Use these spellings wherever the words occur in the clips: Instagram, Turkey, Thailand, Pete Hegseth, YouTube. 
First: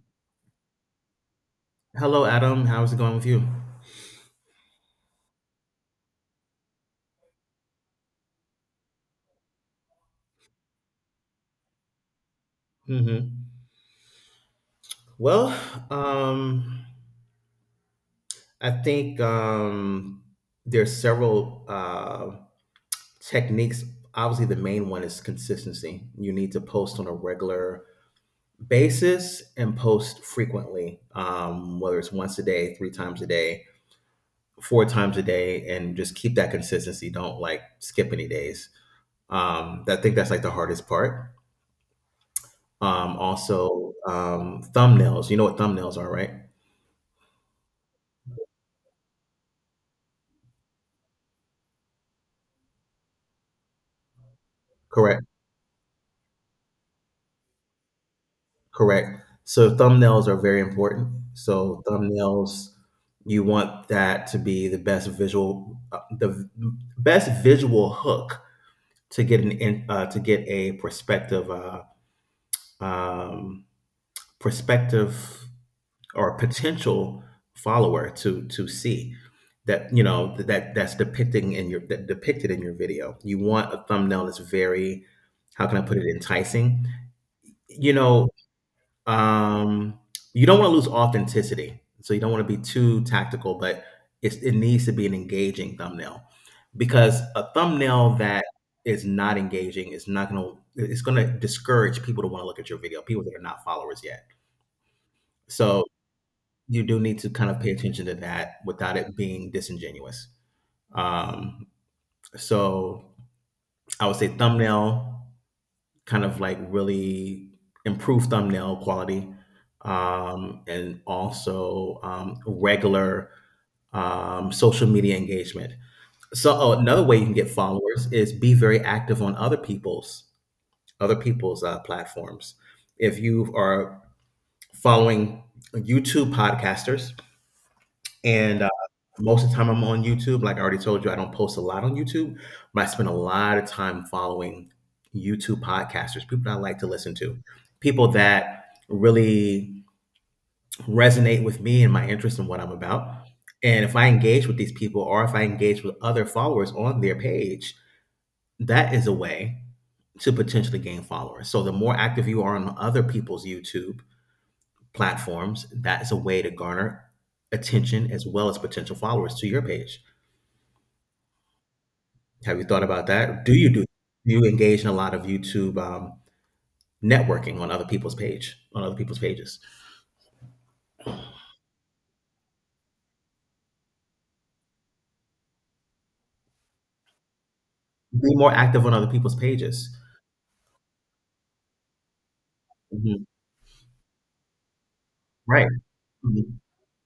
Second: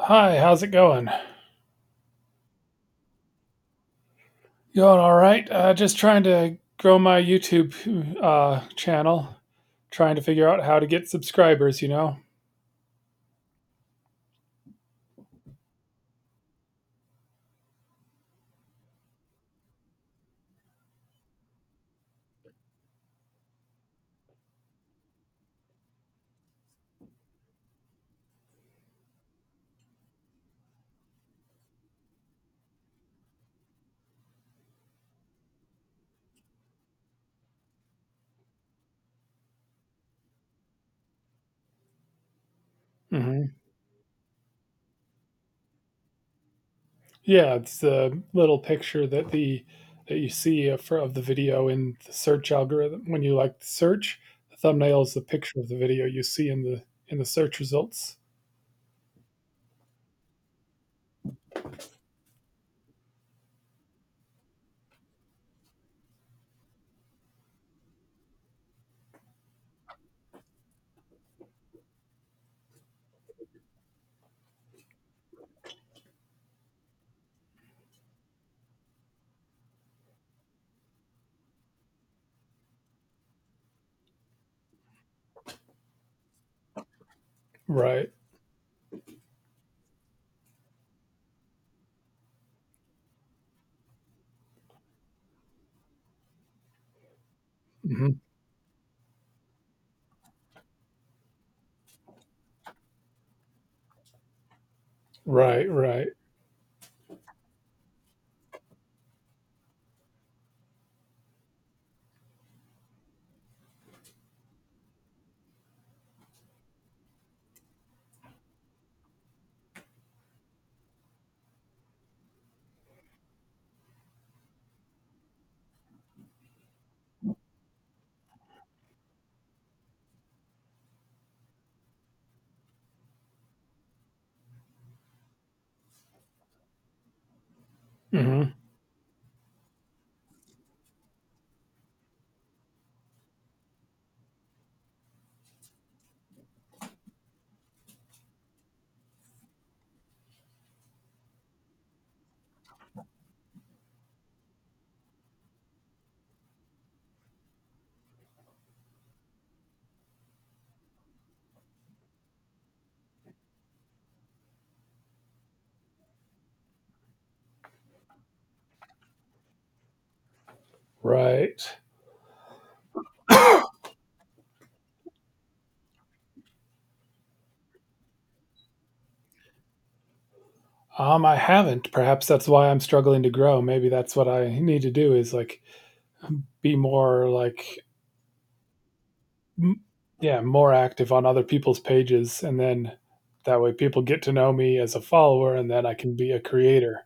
Hi, how's it going? Hello, Adam. How's it going with you? Going all right. Just trying to grow my YouTube channel, trying to figure out how to get subscribers. You know. Hmm. Well, um, I think there's several techniques. Obviously, the main one is consistency. You need to post on a regular basis and post frequently, whether it's once a day, three times a day, four times a day, and just keep that consistency. Don't like skip any days. I think that's like the hardest part. Um, hmm also, um, thumbnails. You know what thumbnails are, right? Yeah, it's the little picture that the that you see of the video in the search algorithm when you like search. The thumbnail is the Correct. picture of the video you see in the search results. Correct. So thumbnails are very important. So thumbnails, you want that to be the best visual, best visual hook to get to get a prospective um, prospective or potential follower to see that you know that that depicted in your video. You want a thumbnail that's very, how can I put it, enticing? You Right. know. Um, you don't want to lose authenticity, so you don't want to be too tactical, but it needs to be an engaging thumbnail, because a hmm thumbnail that is not engaging is not going to it's going to discourage people to want to look at your video, people that are not followers yet. Right. So Right. you do need to kind of pay attention to that without it being disingenuous. Um, so I would say thumbnail, kind of like really improve thumbnail quality, and also regular social media engagement. So oh, another way you can get followers is be very active on other people's platforms. If you are following YouTube podcasters, hmm and most of the time I'm on YouTube. Like I already told you, I don't post a lot on YouTube, but I spend a lot of time following YouTube podcasters, people that I like to listen to, people that really resonate with me and my interest in what I'm about. And if I engage with these people or if I engage with other followers on their page, that is a way to potentially gain followers. So the more active you are on other people's YouTube platforms, that's a way to garner attention, as well as potential followers to your page. Right. Have you thought about that? Do you engage in a lot of YouTube networking on other people's page on other people's pages? I haven't. Perhaps that's why I'm struggling to grow. Maybe that's what I need to do is like be more like Be more active on other people's pages. yeah, more active on other people's pages, and then Mhm. that way people get to know me as a follower, Right, and then I can be a mhm, creator.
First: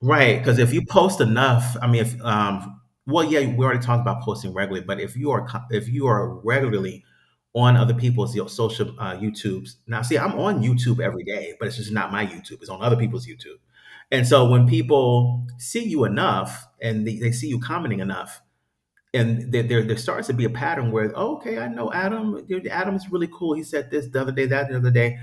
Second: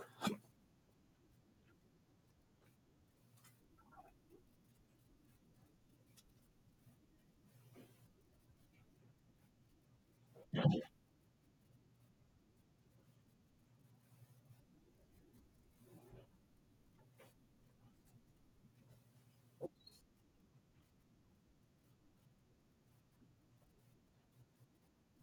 right. Because if you post enough, I mean, if well, yeah, we already talked about posting regularly, but if you are if you are regularly on other people's, you, social YouTubes. Now, see, I'm on YouTube every day, but it's just not my YouTube. It's on other people's YouTube. And so when people see you enough and they see you commenting enough, and there starts to be a pattern where, oh, okay, I know Adam, Adam's really cool, he said this the other day,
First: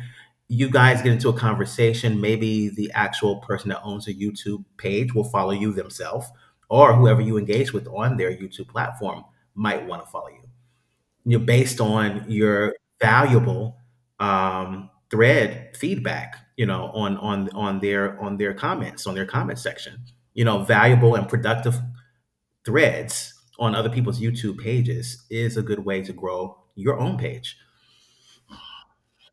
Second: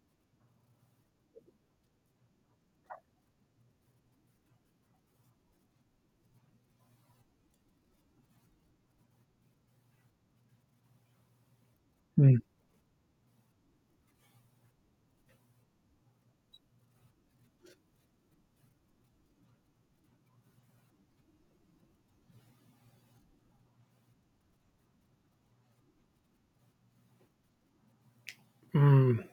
you guys get into a conversation. Maybe the actual person that owns a YouTube page will follow you themselves, or whoever you engage with on their YouTube platform might want to follow you, you know, based on Hmm. your valuable thread feedback, you know, on their comments, on their comment section. You know, valuable and productive threads on other people's YouTube pages is a good way to grow your own page. Mm,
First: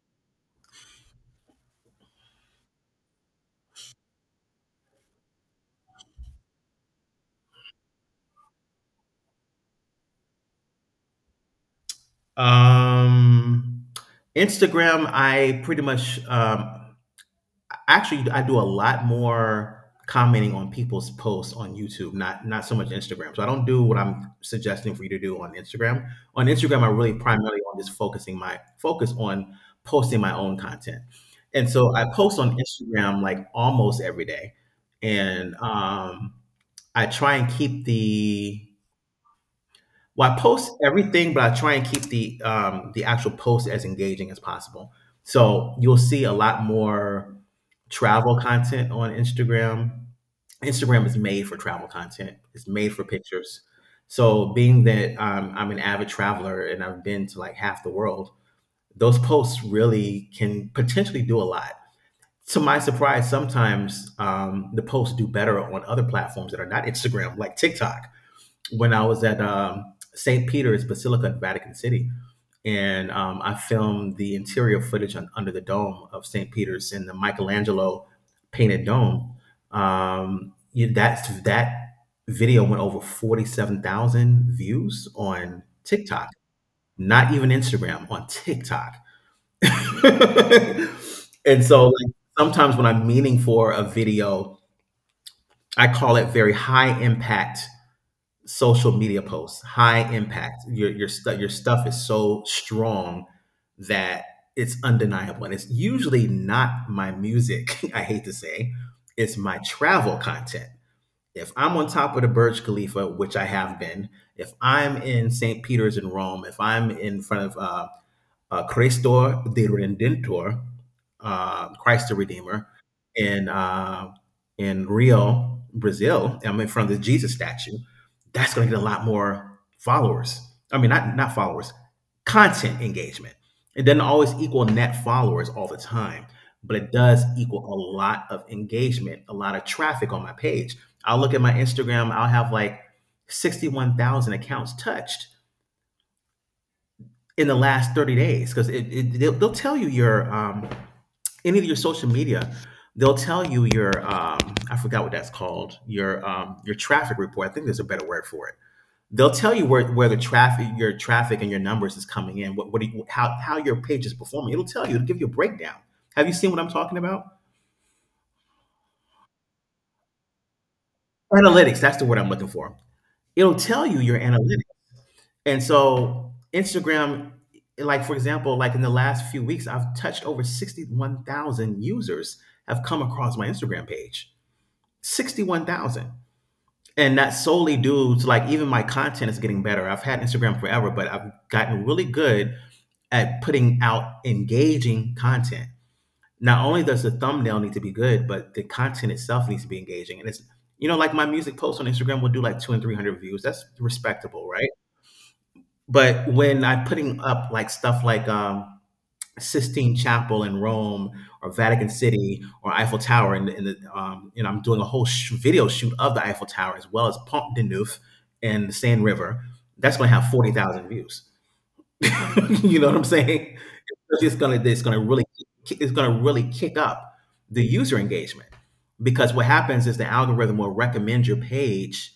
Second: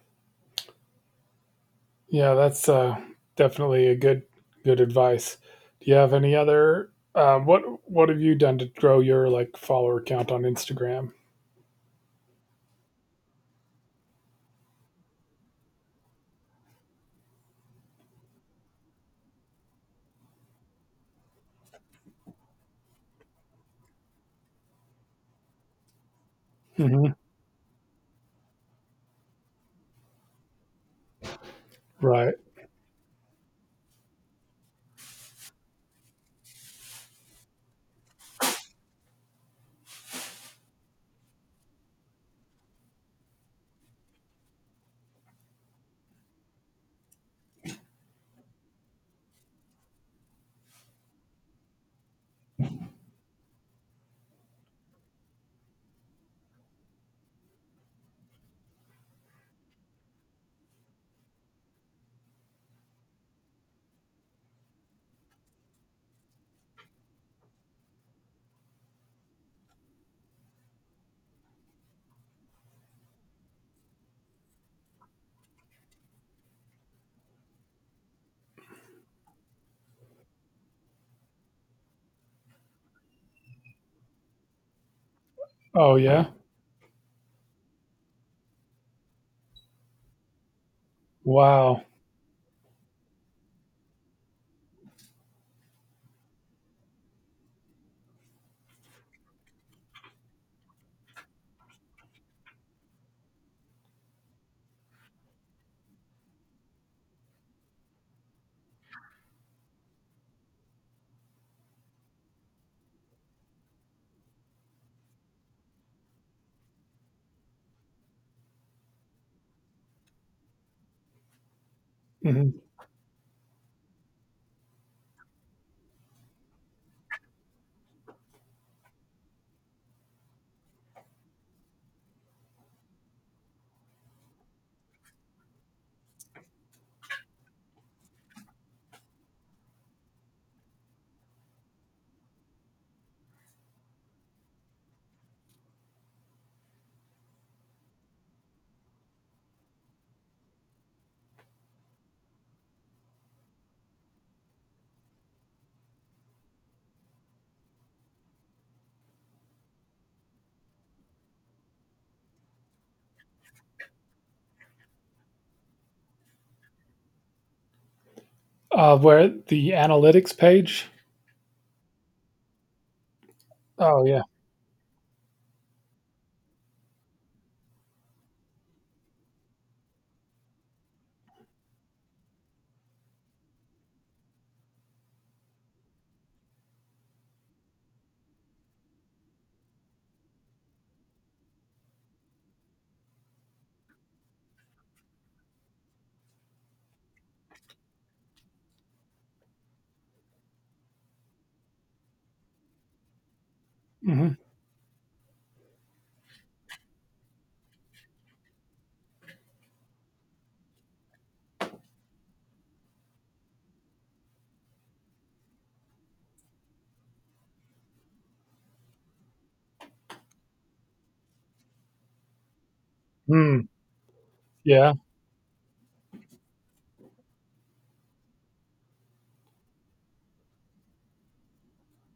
yeah, that's definitely a good advice. Do you have any other what have you done to grow your like follower count on Instagram? Um, Instagram, I pretty much actually I do a lot more commenting on people's posts on YouTube, not so much Instagram. So I don't do what I'm suggesting for you to do on Instagram. On Instagram, I Hmm. really primarily on just focusing my focus on posting my own content. And so I Right. post on Instagram like almost every day. And I try and keep the, well, I post everything, but I try and keep the, the actual post as engaging as possible. So you'll see a lot more travel content on Instagram. Instagram is made for travel content. It's made for pictures. So being that I'm an avid traveler and I've been to like half the world, those posts really can potentially do a lot. To my surprise, sometimes the posts do better on other platforms that are not Instagram, like TikTok, when I was at St. Peter's Basilica in Vatican City. And I filmed the interior footage on, under the dome of St. Peter's, in the Michelangelo painted dome. That video went over 47,000 views on Oh yeah. TikTok, not even Instagram, on TikTok. And Wow. so, like, sometimes when I'm meaning for a video, I call it very high impact social media posts, high impact. Your stuff is so strong that it's undeniable, and it's usually not my music. I hate to say, it's my travel content. If I'm on top of the Burj Khalifa, which I have been, if I'm in St. Peter's in Rome, if I'm in front of Christor the Redentor, Christ the Hmm. Redeemer, in uh, in Rio, Brazil. I'm in front of the Jesus statue. That's going to get a lot more followers. I mean, not followers, content engagement. It doesn't always equal net followers all the time, but it does equal a lot of engagement, a lot of traffic on my page. I'll look at my Instagram. I'll have like 61,000 accounts touched in the last 30 days, because they'll tell you your any of your social media, they'll tell you your I forgot what that's called, your traffic report. I think there's a better word for it. They'll tell you where the traffic, your traffic and your numbers is coming in, what do you, how your page is performing. It'll tell you, it'll give you a breakdown. Have you seen what I'm talking about? Where the analytics page? Analytics, that's the word I'm looking for. It'll tell you Oh your yeah. analytics. And so Instagram, like for example, like in the last few weeks, I've touched over 61,000 users have come across my Instagram page. 61,000. And that's solely due to like even my content is getting better. I've had Instagram forever, but I've gotten really good at putting out engaging content. Not only does the thumbnail need to be good, but the content itself needs to be engaging. And it's, you know, like my music posts on Instagram will do like two and 300 views. That's Hmm. respectable, right? But when I'm putting up, like, stuff like, Sistine Chapel in Rome or Vatican City or Eiffel Tower, and you know, I'm doing a whole sh video shoot of the Eiffel Tower, as well as Pont de Neuf and the Seine River. That's gonna have 40,000 views. You know what I'm saying? Mm, It's just gonna it's yeah. gonna really, it's gonna really kick up the user engagement, because what happens is the algorithm will recommend your page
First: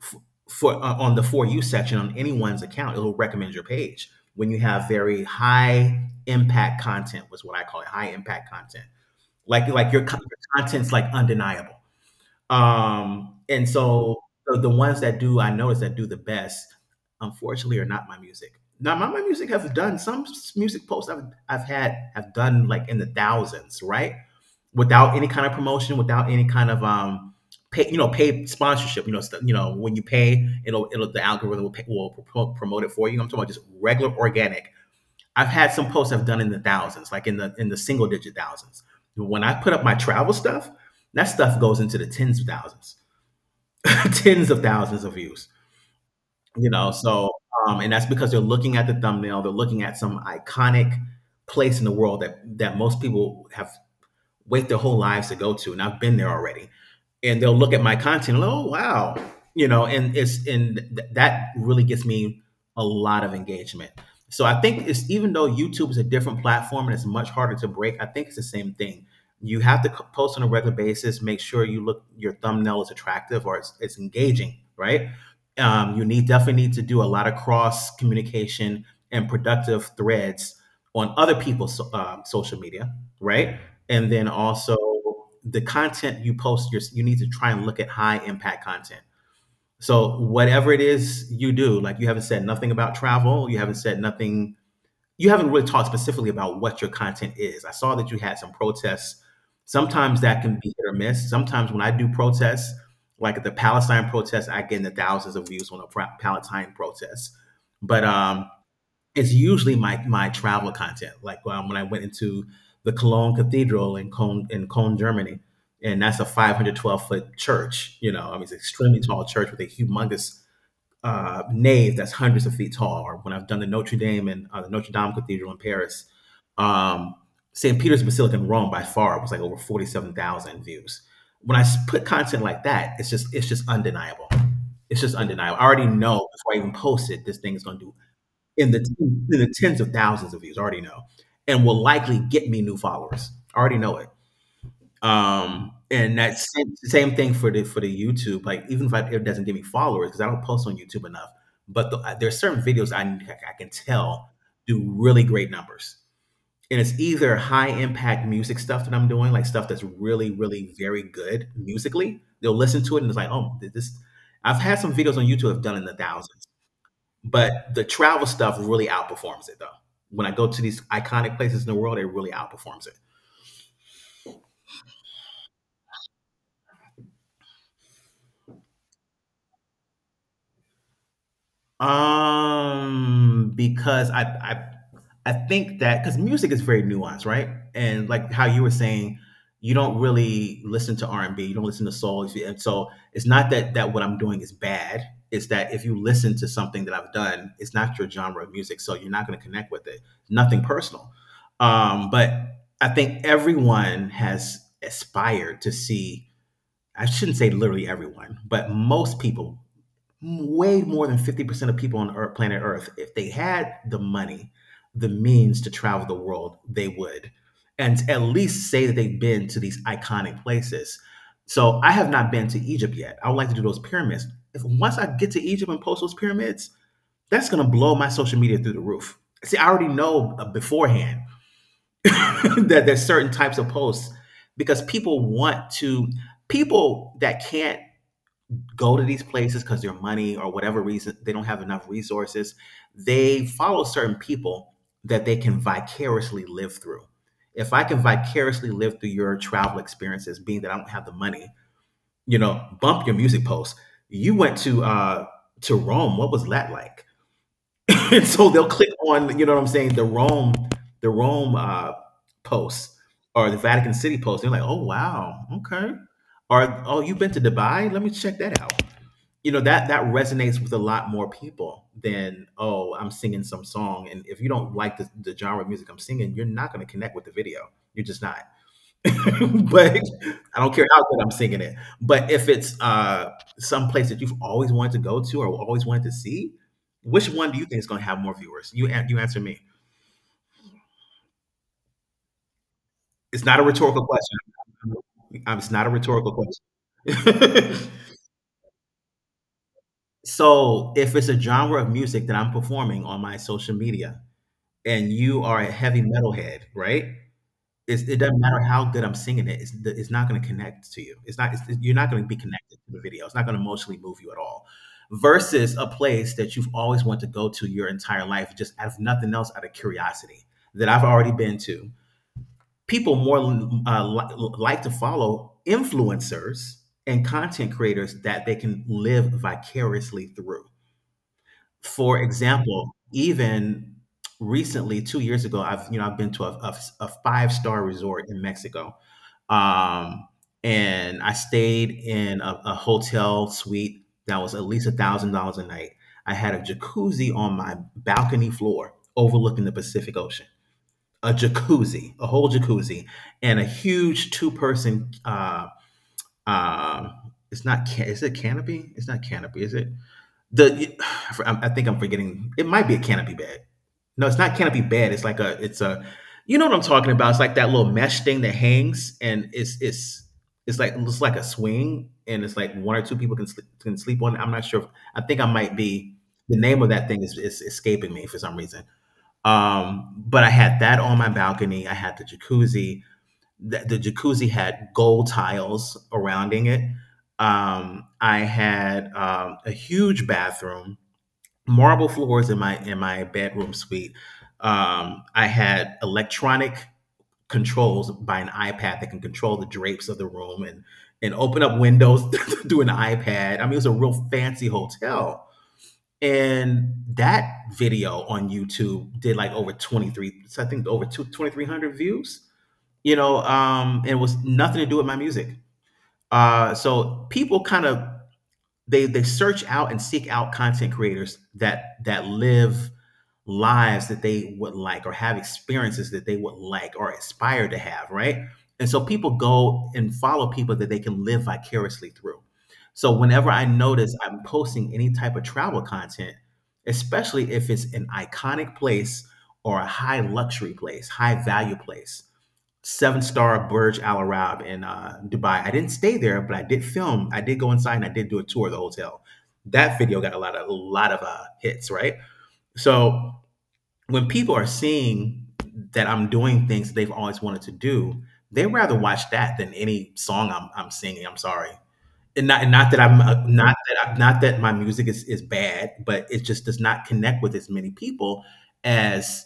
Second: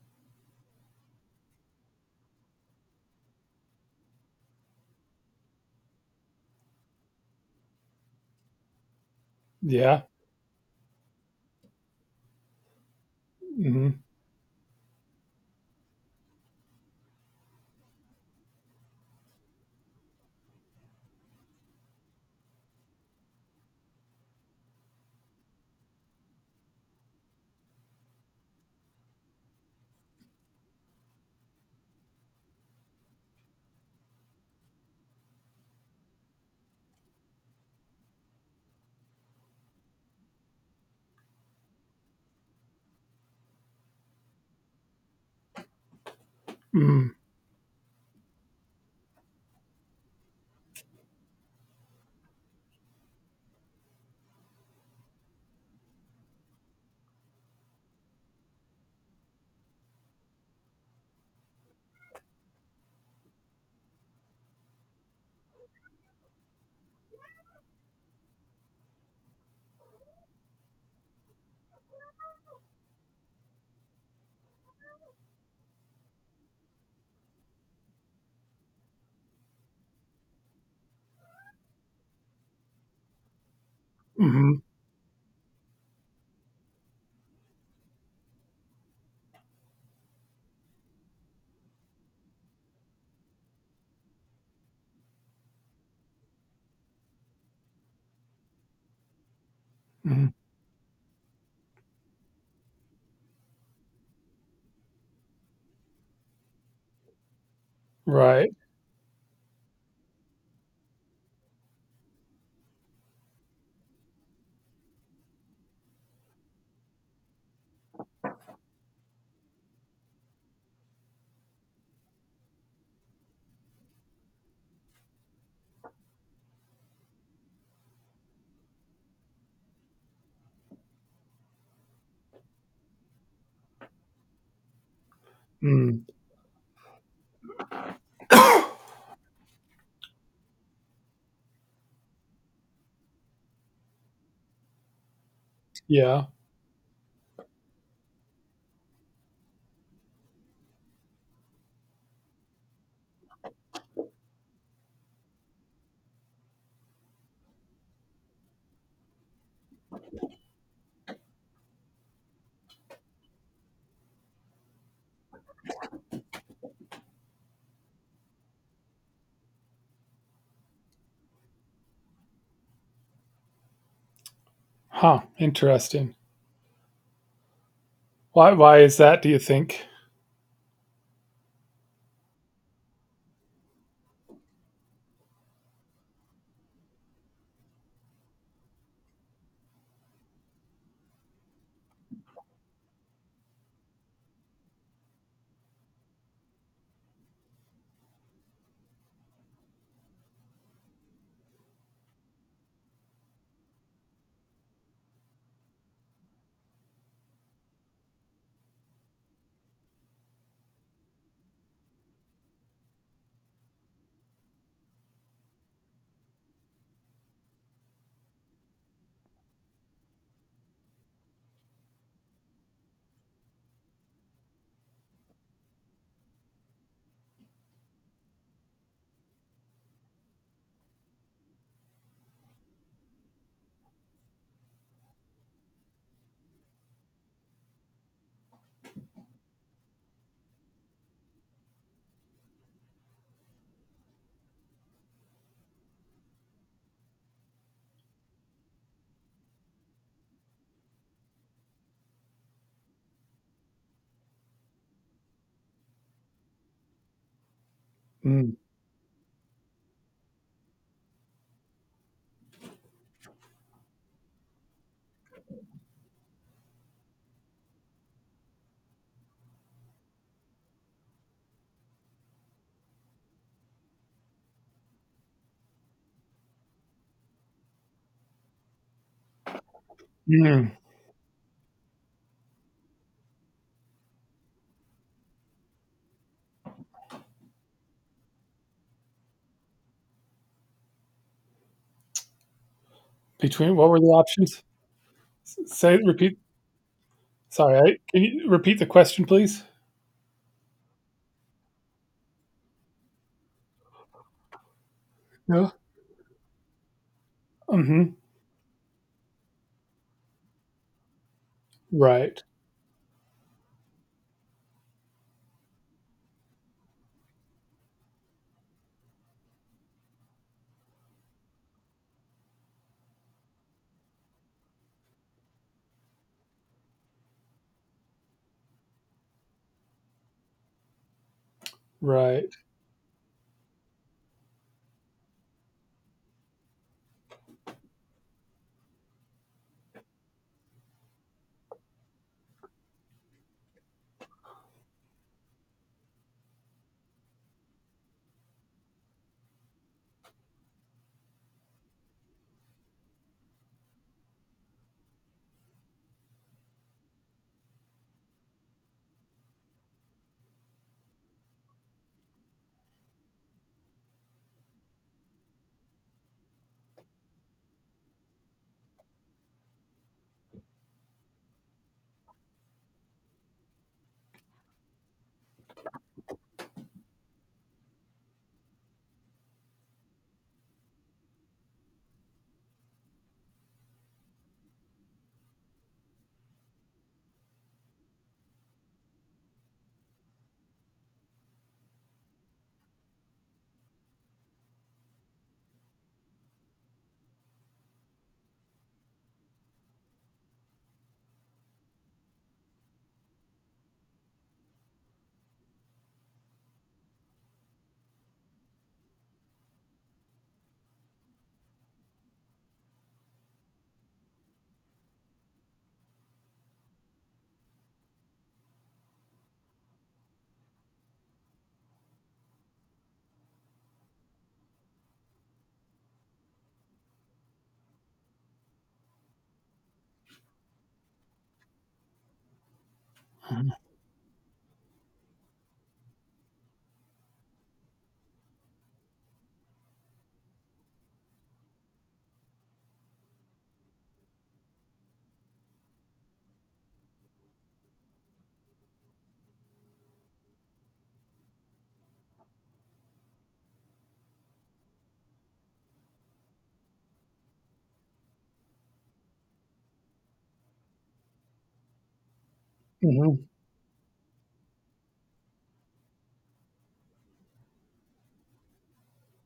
f- for on the for you section on anyone's account. It'll recommend your page when you have very high impact content, was what I call it, high impact content, like Yeah. Your content's like undeniable. And Mm-hmm. so the ones that do I notice that do the best, unfortunately, are not my music. Now my music have done some music posts I've had, have done like in the thousands, right, without any kind of promotion, without any kind of pay, you know, paid sponsorship. You know, you know, when you pay, it'll the algorithm will, pay, will promote it for you. I'm talking about just regular organic. I've had some posts I've done in the thousands, like in the single digit thousands. When I put up my travel stuff, that stuff goes into the tens of thousands, tens of thousands of views. You know, Hmm. so and that's because they're looking at the thumbnail, they're looking at some iconic place in the world that most people have wait their whole lives to go to, and I've been there already. And they'll look at my content, and, oh wow, you know, and that really gets me a lot of engagement. So I think it's, even though YouTube is a different platform and it's much harder to break, I think it's the same thing. You have to post on a regular basis, make sure your thumbnail is attractive, or it's engaging, right? You need definitely need to do a lot of cross communication and productive threads on other people's social media, right? And then Mhm, also, the content you post, you need to try and look at high impact content. So whatever it is you do, like, you haven't said nothing about travel, you haven't said nothing. You haven't really talked specifically about what your content is. I saw that you had some protests. Sometimes mhm, that can be hit or miss. Sometimes when I do protests, like at the Palestine protests, I get in the thousands of views on a Palestine protest, but right, it's usually my travel content. Like, when I went into the Cologne Cathedral in Cologne, Germany, and that's a 512-foot church. You know, I mean, it's an extremely tall church with a humongous nave that's hundreds of feet tall. Or when I've done the Notre Dame Cathedral in Paris. um, St. Peter's Basilica in Rome by far was like over 47,000 views. When I put content like that, it's just undeniable. It's just undeniable. I already mm, know before I even post it, this thing is going to do in the tens of thousands of views. I already know, and will likely get me new followers. I already know it. And yeah, that same thing for the YouTube. Like, even if I, it doesn't give me followers because I don't post on YouTube enough, but there's certain videos I can tell do really great numbers. And it's either high impact music stuff that I'm doing, like stuff that's really, really very good musically. They'll listen to it and it's like, oh, this. I've had some videos on YouTube I've done in the thousands, but the travel stuff really outperforms it though. When I go to these iconic places in the world, it really outperforms it. huh, interesting. Why is that, do you think? Because I think that because music is very nuanced, right? And like how you were saying, you don't really listen to R and B, you don't listen to soul, if you- and so it's not that that what I'm doing is bad. It's that if you listen to something that I've done, it's not your genre of music, so you're not going to connect with it. Nothing personal, but I think everyone has aspired to see. I shouldn't say literally everyone, but most people. Way more than 50% of people on Earth, planet Earth, if they had the money, the means to travel the world, they would. And at least say that they've been to these iconic places. So I have not been to Egypt yet. I would like to do those pyramids. If once I get to Egypt and post those pyramids, that's going to blow my social media through the roof. See, I already know, beforehand, that there's certain types of posts because people that can't go to these places, because their money, or whatever reason, they don't have enough resources, they follow certain people that they can vicariously live through. If I can vicariously live through your travel experiences, being that I don't have the money, bump your music post. You went to Rome, what was that like? And so Mm, they'll click on, you know what I'm saying, the Rome, the Rome post, or the Vatican City post. They're like, oh, wow, okay. Or, oh, you've been to Dubai, let me check that out. You know, that that resonates with a lot more people than, oh, I'm singing some song, and if you don't like the genre of music I'm singing, you're not going to connect with the video. You're just not. But I mm, don't care how good I'm singing it, but if it's some place that you've always wanted to go to or always wanted to see, which one do you think is going to have more viewers? You you answer me. It's not a between what were rhetorical the question. options? S It's not a say rhetorical repeat. question. Sorry, I can you repeat the question, please? So if it's a genre of music that I'm performing on my social media, and you are a No. heavy metal head, right? Mhm, It doesn't matter how good I'm singing it. It's not going to connect to you. It's not. You're not going to be right, connected to the video. It's not going to emotionally move you at all. Versus a place that you've always wanted to go to your entire life, just out of nothing else, out of curiosity, that I've already been to. People more like to follow influencers and content creators that they can live vicariously through. For right, example, even recently, 2 years ago, I've been to a five-star resort in Mexico, um, and I stayed in a hotel suite that was at least $1,000 a night. I had a jacuzzi on my balcony floor overlooking the Pacific Ocean. A jacuzzi, a whole jacuzzi, and a huge two-person, um it's not, ca is it canopy? It's not canopy, is it? The, I think I'm forgetting. It might be a canopy bag. No, it's not canopy bed. It's like a, it's a you know what I'm talking about. It's like that little mesh thing that hangs, and it's like a swing, and it's like one or two people can sleep on it. I'm not sure. I think I might be. The name of that thing is escaping me for some reason. But I had that on my balcony. I had the jacuzzi. The jacuzzi had gold tiles surrounding it. I had a huge bathroom, marble floors in my bedroom suite. I had electronic controls by an iPad that can control the drapes of the room, and open up windows through an iPad. I mean, it was a real fancy hotel. And that video on YouTube did like over 23, so I think over two twenty three hundred views. You know, And it was nothing to do with my music. So people kind of, they search out and seek out content creators that live lives that they would like, or have experiences that they would like or aspire to have, right? And so people go and follow people that they can live vicariously through. So whenever I mhm, notice I'm posting any type of travel content, especially if it's an iconic place, or a high luxury place, high value place, seven-star Burj Al Arab in Dubai. I didn't stay there, but I did film. I did go inside and I did do a tour of the hotel. That video got a lot of hits, right? So when people are seeing that I'm doing things they've always wanted to do, they rather watch that than any song I'm singing. I'm sorry, and not that I'm, mhm, not that not that my music is bad, but it just does not connect with as many people as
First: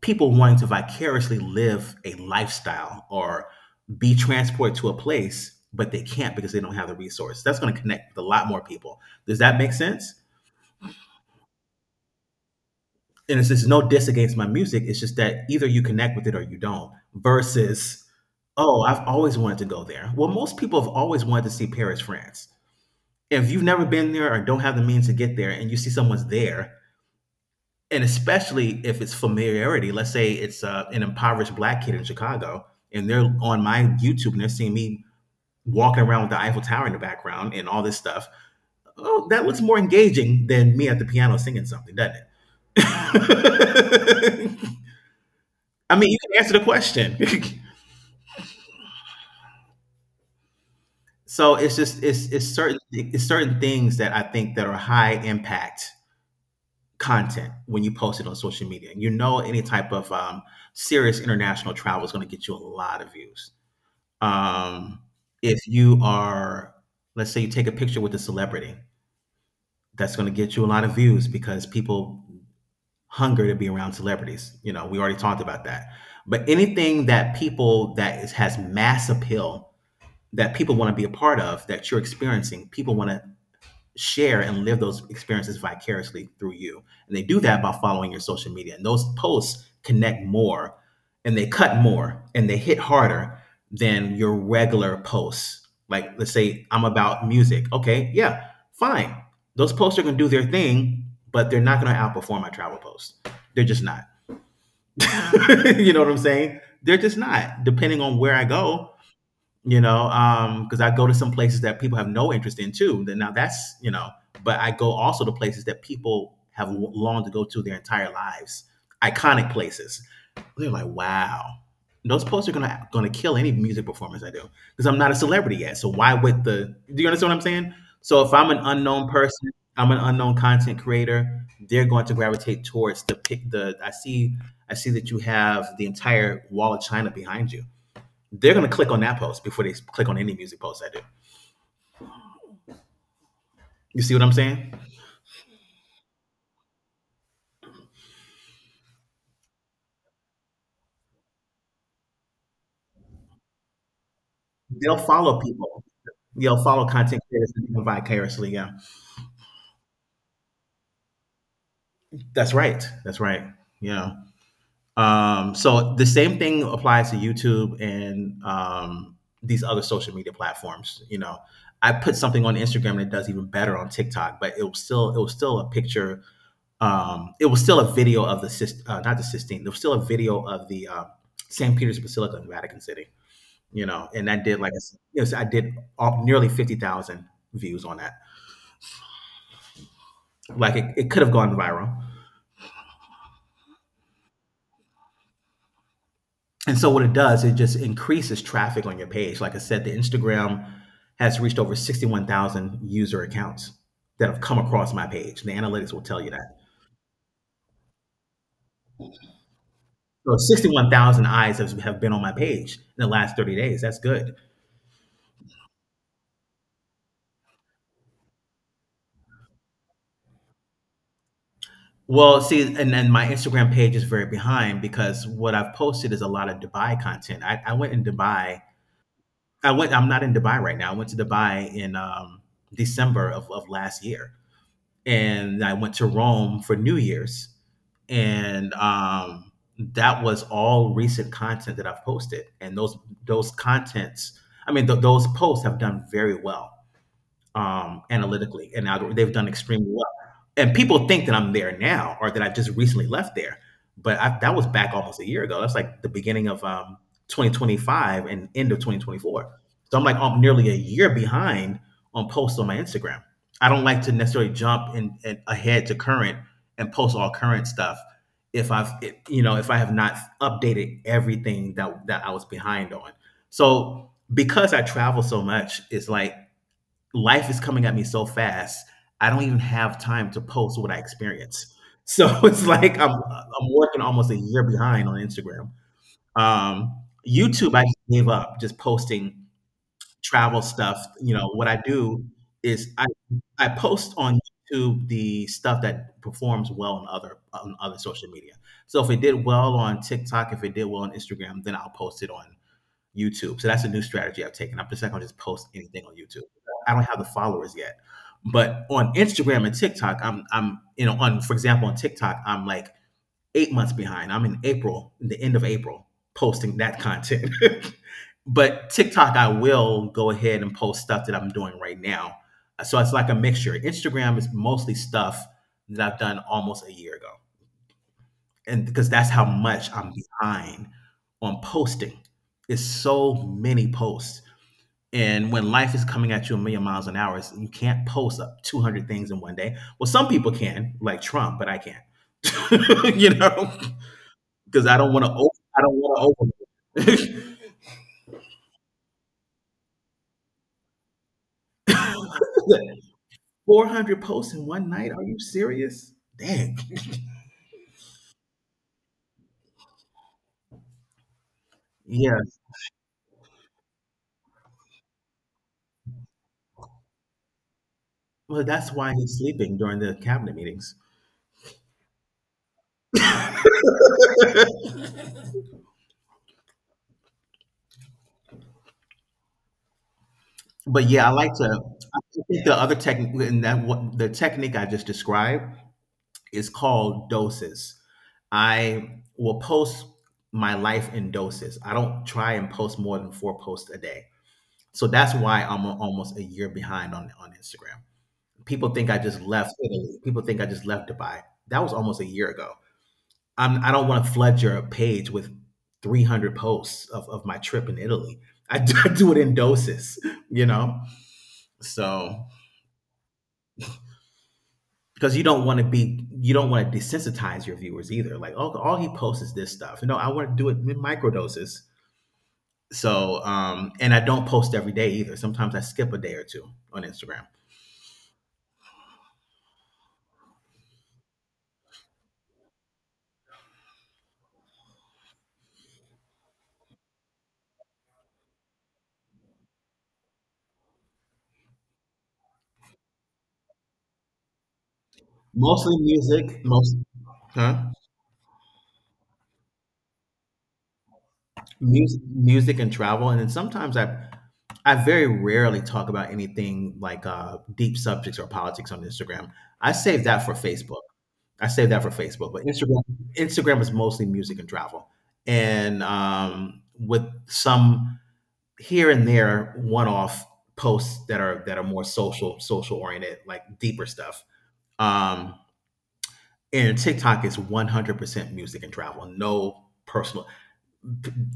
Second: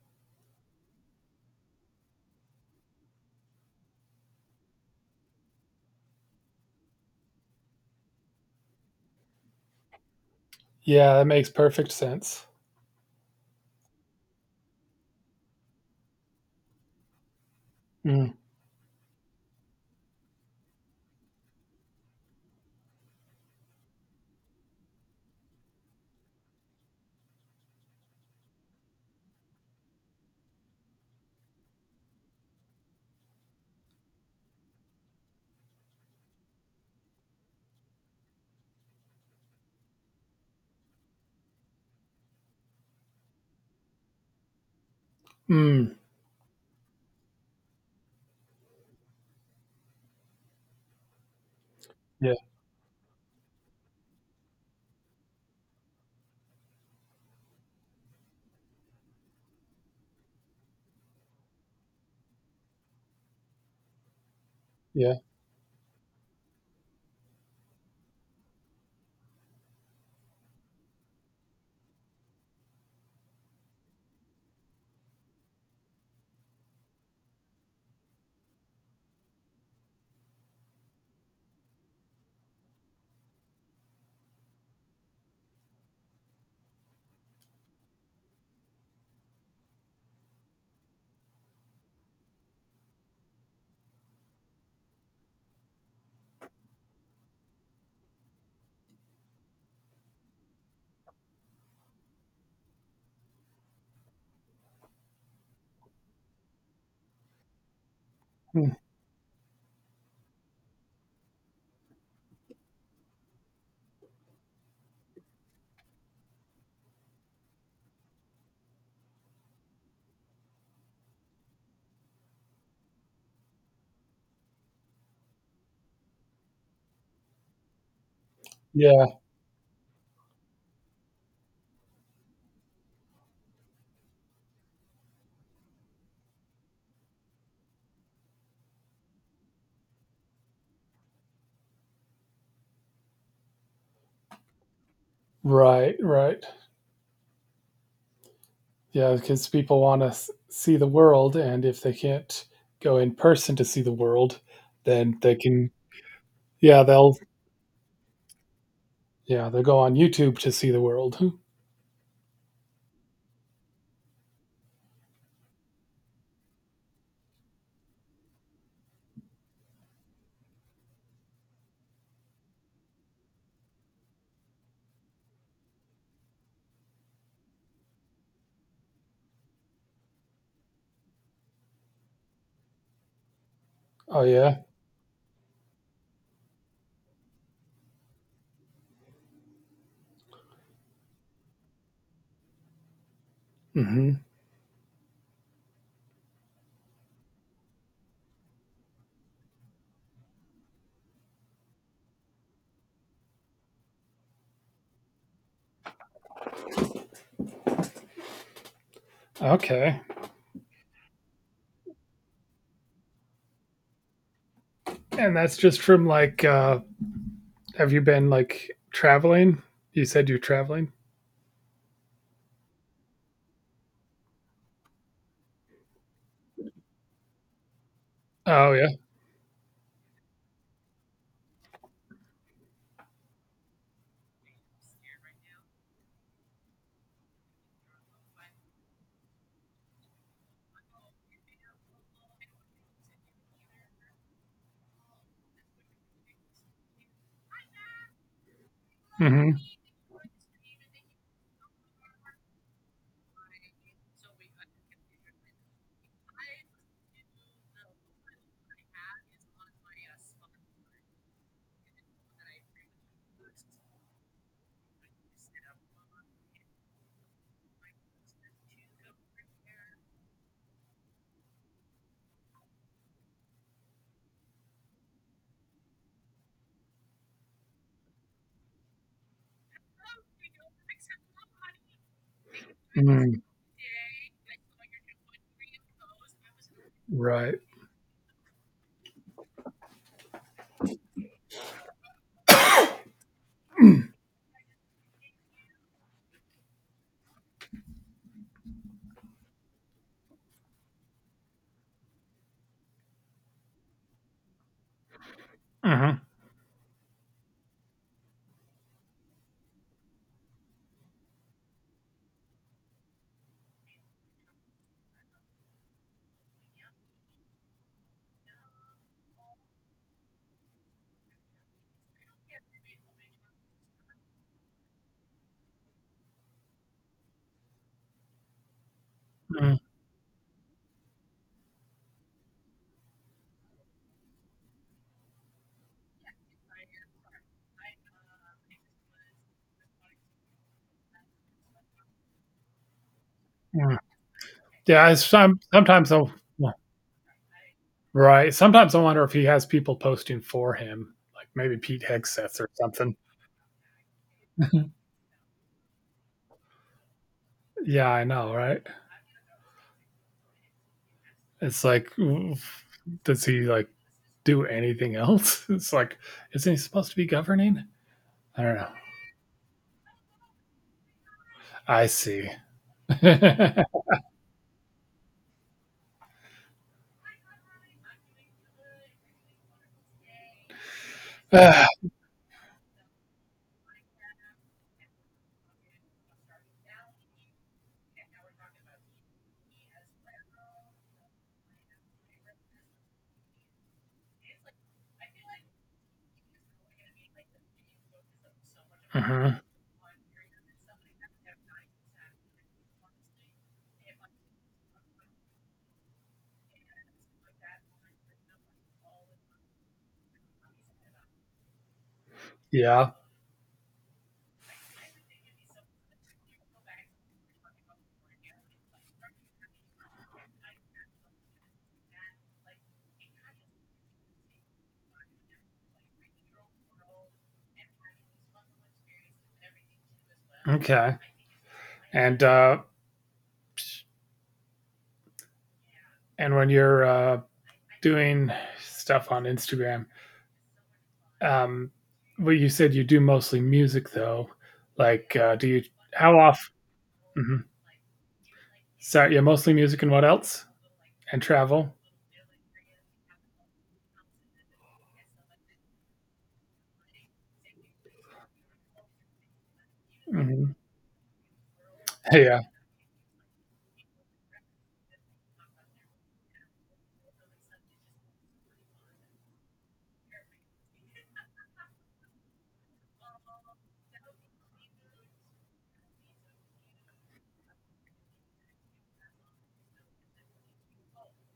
people wanting to vicariously live a lifestyle or be transported to a place, but they can't because they don't have the resource. That's going to connect with a lot more people. Does that make sense? yeah, that makes perfect sense. And it's just no diss against my music. It's just that either you connect with it or you don't. Versus, Mm, oh, I've always wanted to go there. Well, most people have always wanted to see Paris, France. If you've never been there or don't have the means to get there, and you see someone's there, and especially if it's familiarity, let's say it's an impoverished black kid in Chicago, and they're on my YouTube and they're seeing me walking around with the Eiffel Tower in the background and all this stuff. Oh, that looks more engaging than me at the piano singing something, doesn't it? mm, I mean, you can answer the question. So it's just yeah, it's certain things that I think that are high impact content when you post it on social media. You know, any type of serious international travel is going to get you a lot of views. Um, yeah, if you are, let's say, you take a picture with a celebrity, that's going to get you a lot of views because people hunger to be around celebrities. You know, we already talked about that. But anything that people, that is, has mass appeal, that people want to be a part of that you're experiencing. People want to share and live those experiences vicariously through you. And they do that by following your social media. And those posts connect more, and they cut more, and they hit harder than your regular posts. Like, let's say I'm about music. Okay, yeah, fine. Those posts are going to do their thing, but they're not going to outperform my travel posts. They're just not. You know what I'm saying? They're just not. Depending on where I mm, go, you know, because I go to some places that people have no interest in too. Then now that's but I go also to places that people have longed to go to their entire lives, iconic places. They're like, wow, those posts are gonna kill any music performance I do because I'm not a celebrity yet. So why would the? Do you understand what I'm saying? So if I'm an yeah, unknown person, I'm an unknown content creator. They're going to gravitate towards the pick. I see that you have the entire wall of China behind you. They're going to click on that post before they click on any music post I do. You see what I'm saying? right, right. Yeah. Because people wanna see the world, and if they can't go in person to see the world, They'll then they follow can. people. They'll Yeah, follow they'll content creators vicariously. Yeah, yeah, they'll go on YouTube to see the world. that's right. That's right. Yeah. So the same thing applies to YouTube and these other social media platforms. I put something on Instagram and it does even better on TikTok, but it was still a picture. It was still a video of the not the Sistine. It was still a video of the St. Peter's Basilica in Vatican City. Oh And I did, yeah. like I said, so I did all, nearly 50,000 views on that. Like it could have gone viral. hmm And so what it does, it just increases traffic on your page. Like I said, the Instagram has reached over 61,000 user accounts that have come across my page. The analytics will tell you that. Okay. So 61,000 eyes have been on my page in the last 30 days. That's good. And that's just from like have you been like traveling? You said you're traveling? Well, see, and then my Instagram page is very behind because what I've posted is a lot of Dubai content. I went in Dubai. Oh yeah. I went. I'm not in Dubai right now. I went to Dubai in December of last year, and I went to Rome for New Year's, and that was all recent content that I've posted, and those contents. I mean, those posts have done very well analytically, and now they've done hmm extremely well. And people think that I'm there now, or that I just recently left there, but that was back almost a year ago. That's like the beginning of 2025 and end of 2024. So I'm like I'm nearly a year behind on posts on my Instagram. I don't like to necessarily jump in ahead to current and post all current stuff if I've it- you know if I have not updated everything that I was behind on. So because I travel so much, it's like life is coming at me so fast. I don't even have time to post what I experience. So it's like I'm Mm, I'm working almost a year behind on Instagram. Um, right. YouTube, I just gave up just posting travel stuff. You know what I do is I post on YouTube the stuff that performs well on other social media. So if it did well on TikTok, if it did well on Instagram, then I'll post it on YouTube. So that's a new strategy I've taken. I'm just not going to just post anything on hmm YouTube. I don't have the followers yet. But on Instagram and TikTok, I'm you know on, for example, on TikTok, I'm like eight months behind. I'm in April, in the end of April, posting that content. but TikTok, I will go ahead and post stuff that I'm doing right now. So it's like a mixture. Instagram is mostly stuff that I've done almost a year ago, and because that's how hmm much I'm behind on posting. It's so many posts. And when life is coming at you a million miles an hour, you can't post up 200 things in one day. Well, some people can, like Trump, but I can't. you know, because I Yeah, don't it's want to. Some, I don't sometimes want I'll, yeah, to overload. right. Sometimes I wonder if he has people posting for him, like maybe Pete Hegseth or something. 400 posts in one night? Are you serious? Dang. Yeah, I know, right? It's like, Yeah. oof, does he like do anything else. It's like, isn't he supposed to be governing? I Well, don't know. that's why he's sleeping during the cabinet meetings. I see. But yeah, I like to think the other technique, and that what the technique I just described is called doses. I will post my life in doses. I don't try and post more than four posts a day. So that's why I'm almost a year behind on Instagram. People think I Uh just huh. left Italy. People think I just left Dubai. That was almost a year ago. I don't want to flood your page with 300 posts of my trip in Italy. I do, I do it in doses, you know? So Yeah. because you don't want to desensitize your viewers either, like, oh, all he posts is this stuff, you know, I want to do it in microdoses. So and I don't post every day either, sometimes I skip a day or two on Instagram. Okay. And when you're doing stuff on Instagram, um, well, you said you do mostly music though. Do you Mostly How music, off? most Hmm. huh. Sorry, yeah, mostly music and what else? And travel. Music, music and travel, and then sometimes I very rarely talk about anything like deep subjects or politics on Instagram. I save that for Hmm. Facebook. I saved that for Facebook, Yeah. but Instagram is mostly music and travel, and with some here and there one off posts that are more social oriented, like deeper stuff. Um, and TikTok is 100% music and travel, no personal,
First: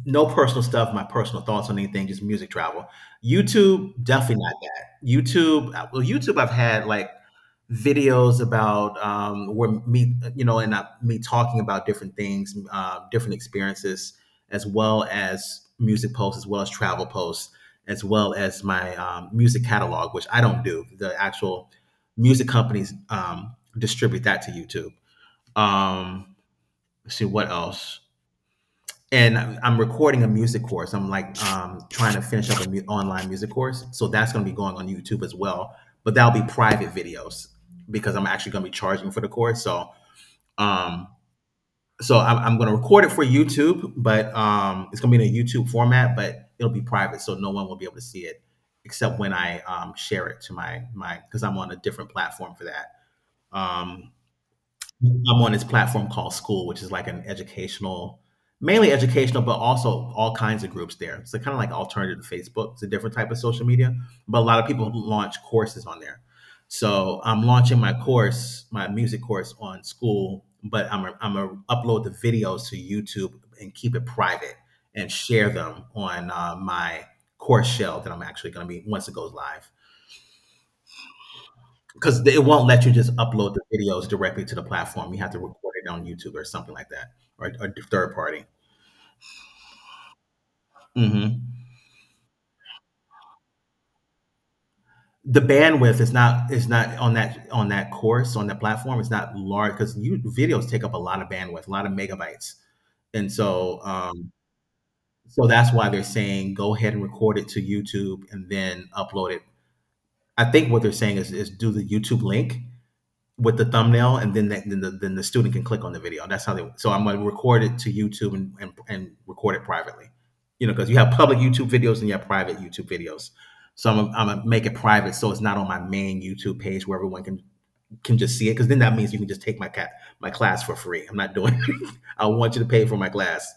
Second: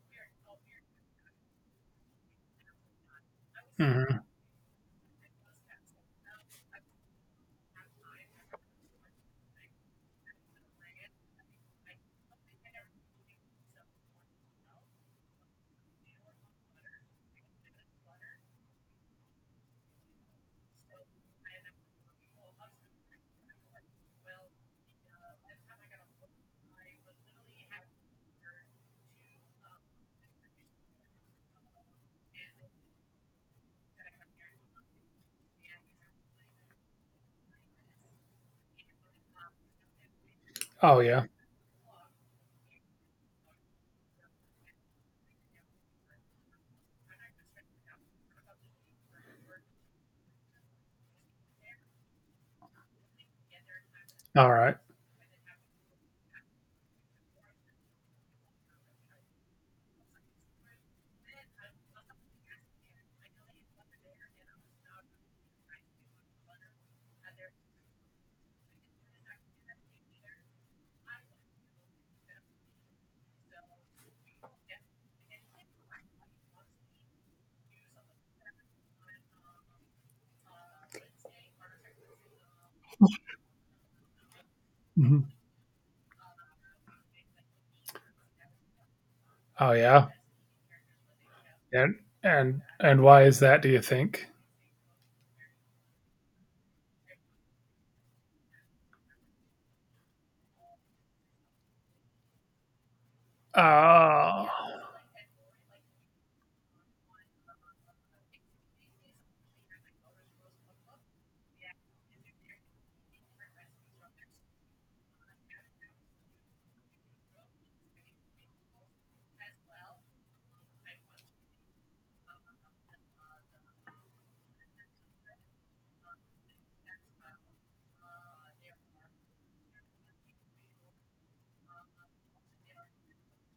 no personal stuff. My personal thoughts on anything, just music, travel. YouTube Hmm. definitely not that. YouTube I've had like videos about where me, you know, and me talking about different things, different experiences, as well as music posts, as well as travel posts, as well as my music catalog, which I don't do. The actual music companies distribute that to YouTube. Um, let's see what else, and I'm recording a music course. I'm like trying to finish up an online music course, so that's going to be going on YouTube as well. But that'll be private videos because I'm actually going to be charging for the course. So, Oh um, yeah. so I'm going to record it for YouTube, but it's going to be in a YouTube format, but it'll be private, so no one will be able to see it except when I share it to my, because I'm on a different platform for that. Um, All right. I'm on this platform called School, which is like an educational, mainly educational, but also all kinds of groups there. It's kind of like alternative to Facebook. It's a different type of social media, but a lot of people launch courses on there. So I'm launching my course, my music course on School, but I'm gonna upload the videos to YouTube and keep it private and share them on my course shell that I'm actually gonna be once it goes live, because it won't let you just upload the videos directly to the platform. You Mhm. have to record it on YouTube or something like that, or a third party. Oh yeah. Hmm. And why is that? Do you think? The bandwidth is not on that course, on that platform. It's not large because you videos take up a lot of bandwidth, a lot of megabytes, and so Oh. so that's why they're saying go ahead and record it to YouTube and then upload it. I think what they're saying is do the YouTube link with the thumbnail, and then that, then the student can click on the video. That's how they. So I'm gonna record it to YouTube and and record it privately, you know, because you have public YouTube videos and you have private YouTube videos. So I'm gonna make it private, so it's not on my main YouTube page where everyone can just see it. Because then that means you can just take my class for free. I'm not doing it. I want you to pay for my class.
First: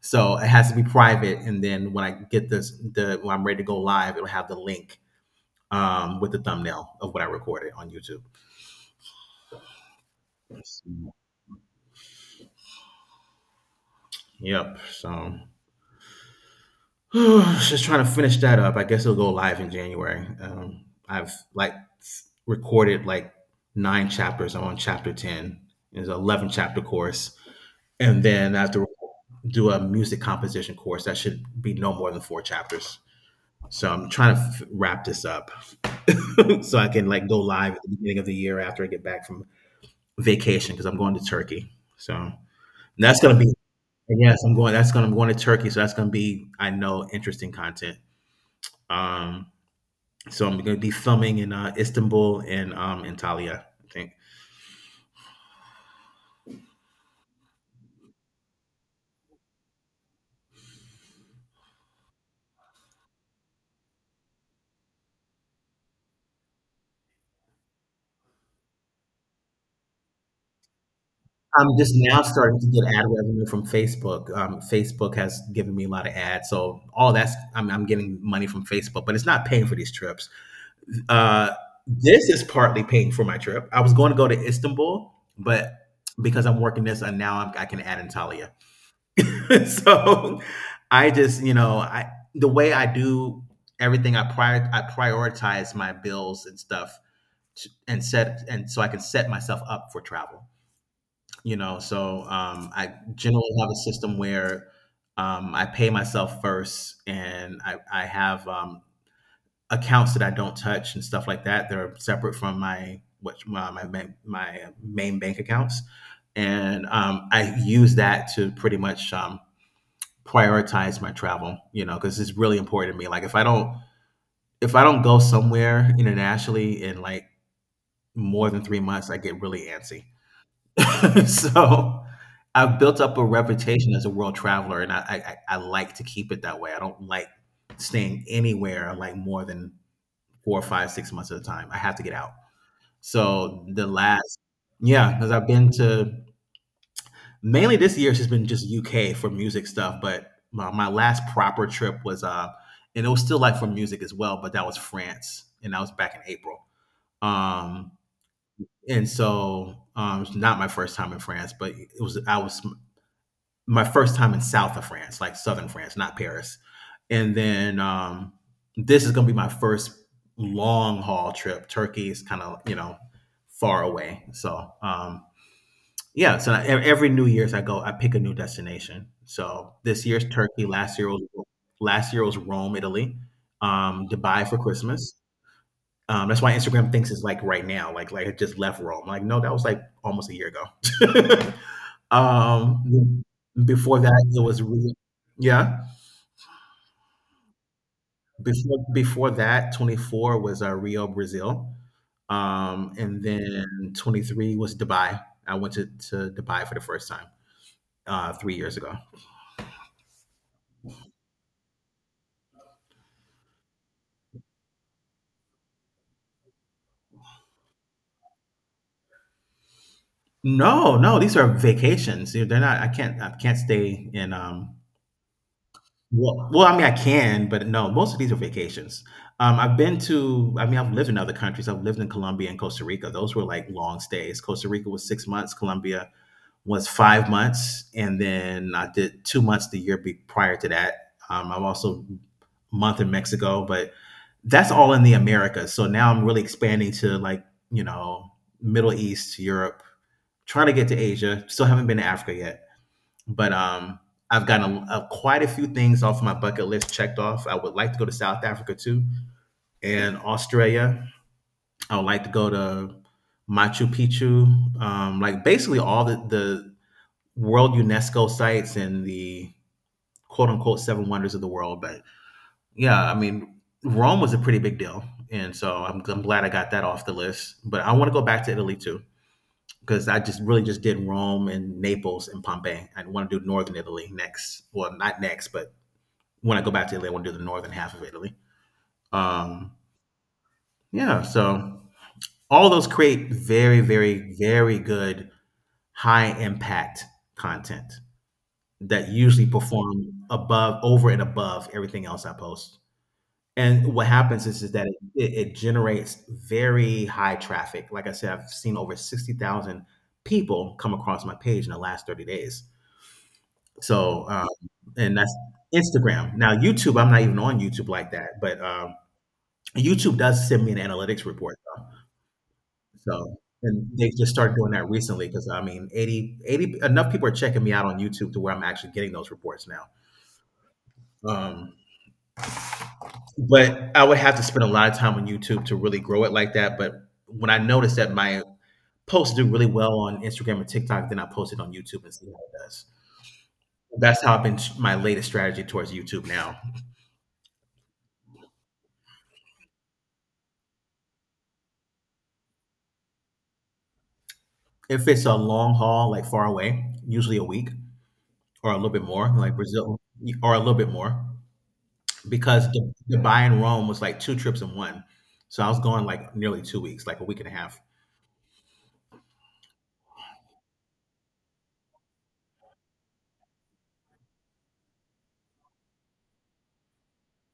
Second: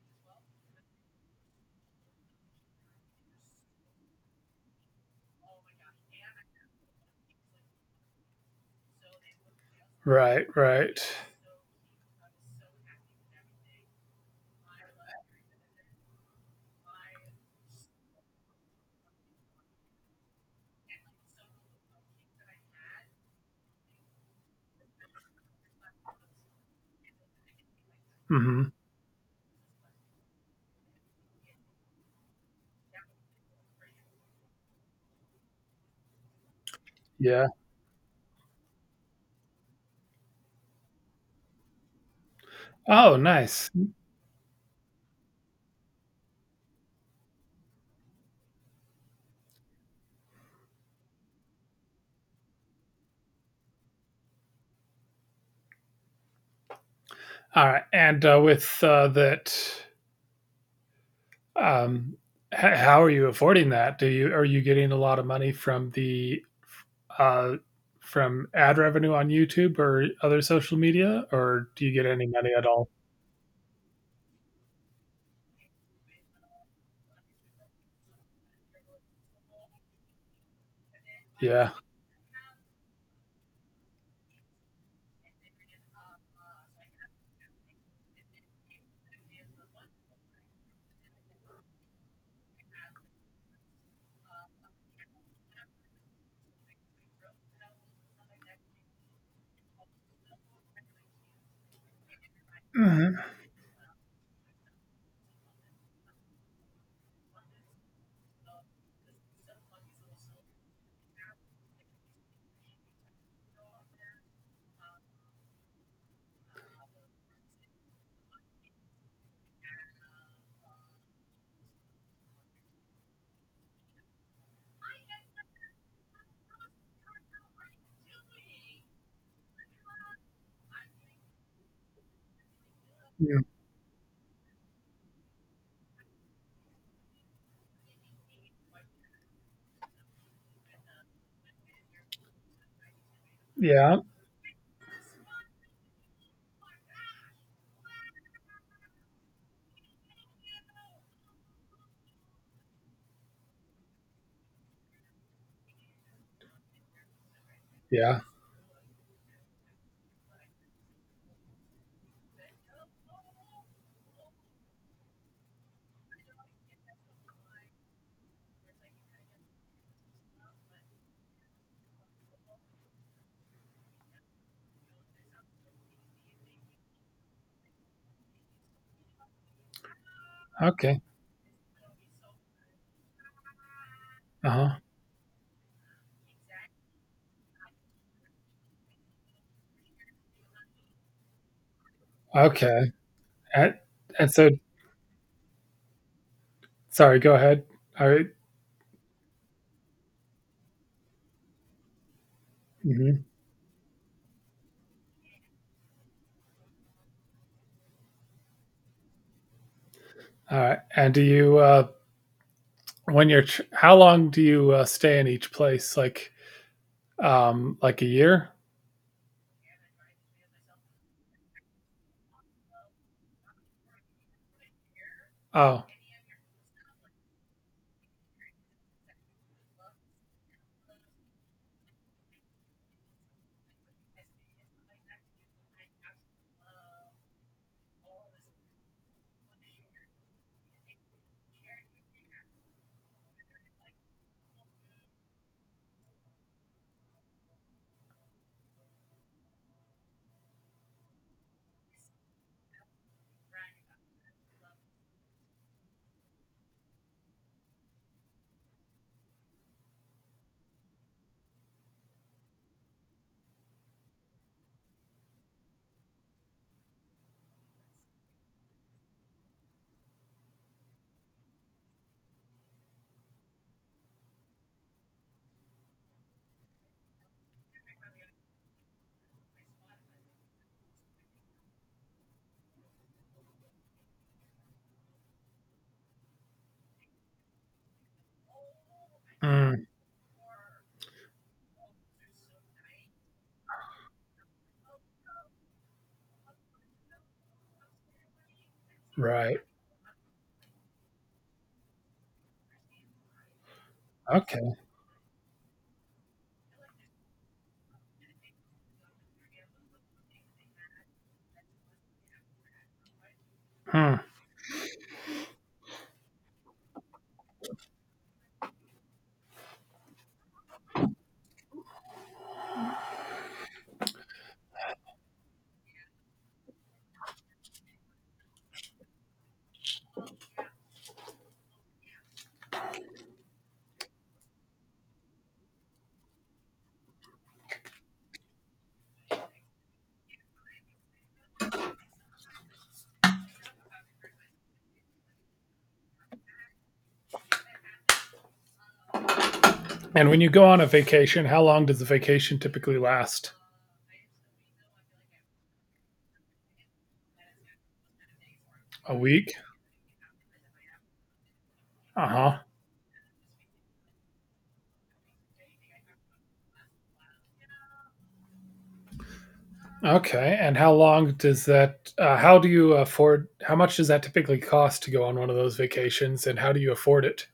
So it has to be private, and then when I get this, the when I'm ready to go live, it'll have the link with the thumbnail of what I recorded on YouTube. Right, right. Yep. So just trying to finish that up. I guess it'll go live in January. I've like recorded like nine chapters. I'm on chapter ten. It's an 11 chapter course, and then I Mhm. have to do a music composition course that should be no more than four chapters. So I'm trying to wrap this up so I can like go Yeah. live at the beginning of the year after I get back from vacation, because I'm going to Turkey. So and Oh, that's gonna be nice. yes, I'm going. That's gonna I'm going to Turkey. So that's gonna be, I know, interesting content. Um, So I'm going to be filming in Istanbul and Antalya, I think. Alright, and, that, um, ho how are you affording that? Do you Are you getting a lot of money from the, uh from ad revenue on YouTube or other social media, I'm or do you just get now any money starting at to get all? ad revenue from Facebook. Facebook has given me a lot of ads, so I'm getting money from Facebook, but it's not paying for these trips. Uh, Yeah. this is partly paying for my trip. I was going to go to Istanbul, but because I'm working this, and now I can add Antalya. So I just, you know, I the way I do everything, I prioritize my bills and stuff and so I can set myself up for travel. You know, so I Mhm. generally have a system where I pay myself first, and I have accounts that I don't touch and stuff like that. They're separate from my what my main bank accounts, and I use that to pretty much prioritize my travel. You know, because it's really important to me. Like if I don't go somewhere internationally in like more than 3 months, I get really antsy. So I've built up a Mm. reputation as a world traveler, and I like to keep it that way. I don't like staying anywhere like more than 4 or 5, 6 months at a time. I have to get out. So the Yeah, last, yeah, because I've been to mainly this year has just been just UK for music stuff. But my last proper trip was and it was still like for music as well, but that was France, and that was back in April. Um, yeah. and so it's not my first time in France, but it was I was my first time in south of France, like southern France, not Paris. And then this is going to be my first long haul trip. Turkey is kind of far away, so yeah. Every New Year's I go, I pick a new destination. So this year's Turkey. Last Okay. year was last year was Rome, Italy. Dubai for Uh-huh. Christmas. That's why Instagram thinks it's like right now, like it just left Rome. Like no, that was like almost a year ago. Okay. um, And Before that, and it so was Rio. Yeah, Sorry, go ahead. Alright. before that, twenty four was Rio, Brazil, Mhm. and then twenty three was Dubai. I went to Dubai for the first time 3 years ago. All right. And do you how long do you stay in each place? Like a year? No, no, these are vacations. They're not. I can't stay in um, Oh, Well, well, I mean, I can, but no, most of these are vacations. I mean, I've lived in other countries. I've lived in Colombia and Costa Rica. Those were like long stays. Costa Rica was 6 months, Colombia was 5 months, and then I did 2 months the year prior to that. I'm also a month in Mexico, but that's all in the Americas. So now I'm really expanding to like, you know, Middle East, Europe, trying to get to Asia. Still haven't been to Africa yet, but I've gotten quite a few things off my bucket list checked off. I would like to go to South Africa too, and Australia. I would like to go to Machu Picchu, like basically all the world UNESCO sites and the quote unquote seven wonders of the world. But yeah, I mean, Rome was a pretty big deal, and so I'm glad I got that off the list, but I want to go back to Italy too, because I just really just did Rome and Naples and Pompeii. I want to do Northern Italy next. Well, not next, but when I go back to Italy, I want to do the northern half of Italy. Um, mm, yeah, so all those create very, very, very good high impact content that usually right. perform above, over and above everything else I post. And what happens is Okay. that it generates very high traffic. Like I said, I've seen over 60,000 people come across my page in the last 30 days. Hmm. So, and that's Instagram. Now, YouTube, I'm not even on YouTube like that, but YouTube does send me an analytics report though. So, and they just started doing that recently, because I mean, eighty enough people are checking me out on YouTube to where I'm actually getting those reports now. Um, but I would have to spend a lot of time on YouTube to really grow it like that. But when I noticed that my posts do really well on Instagram and TikTok, then I post it on YouTube and see how it does. That's how I've been my latest strategy towards YouTube now. And when you go on a vacation, how long does the vacation typically last? If it's a long haul, like far away, usually a week or a little bit A more, week? like Brazil or a little bit more, Uh-huh. because Dubai and Rome was like two trips in one. So I was going like nearly 2 weeks, like a week and a half. Okay. And how long does that how do you afford how much does that typically cost to go on one of those vacations, and how do you afford it?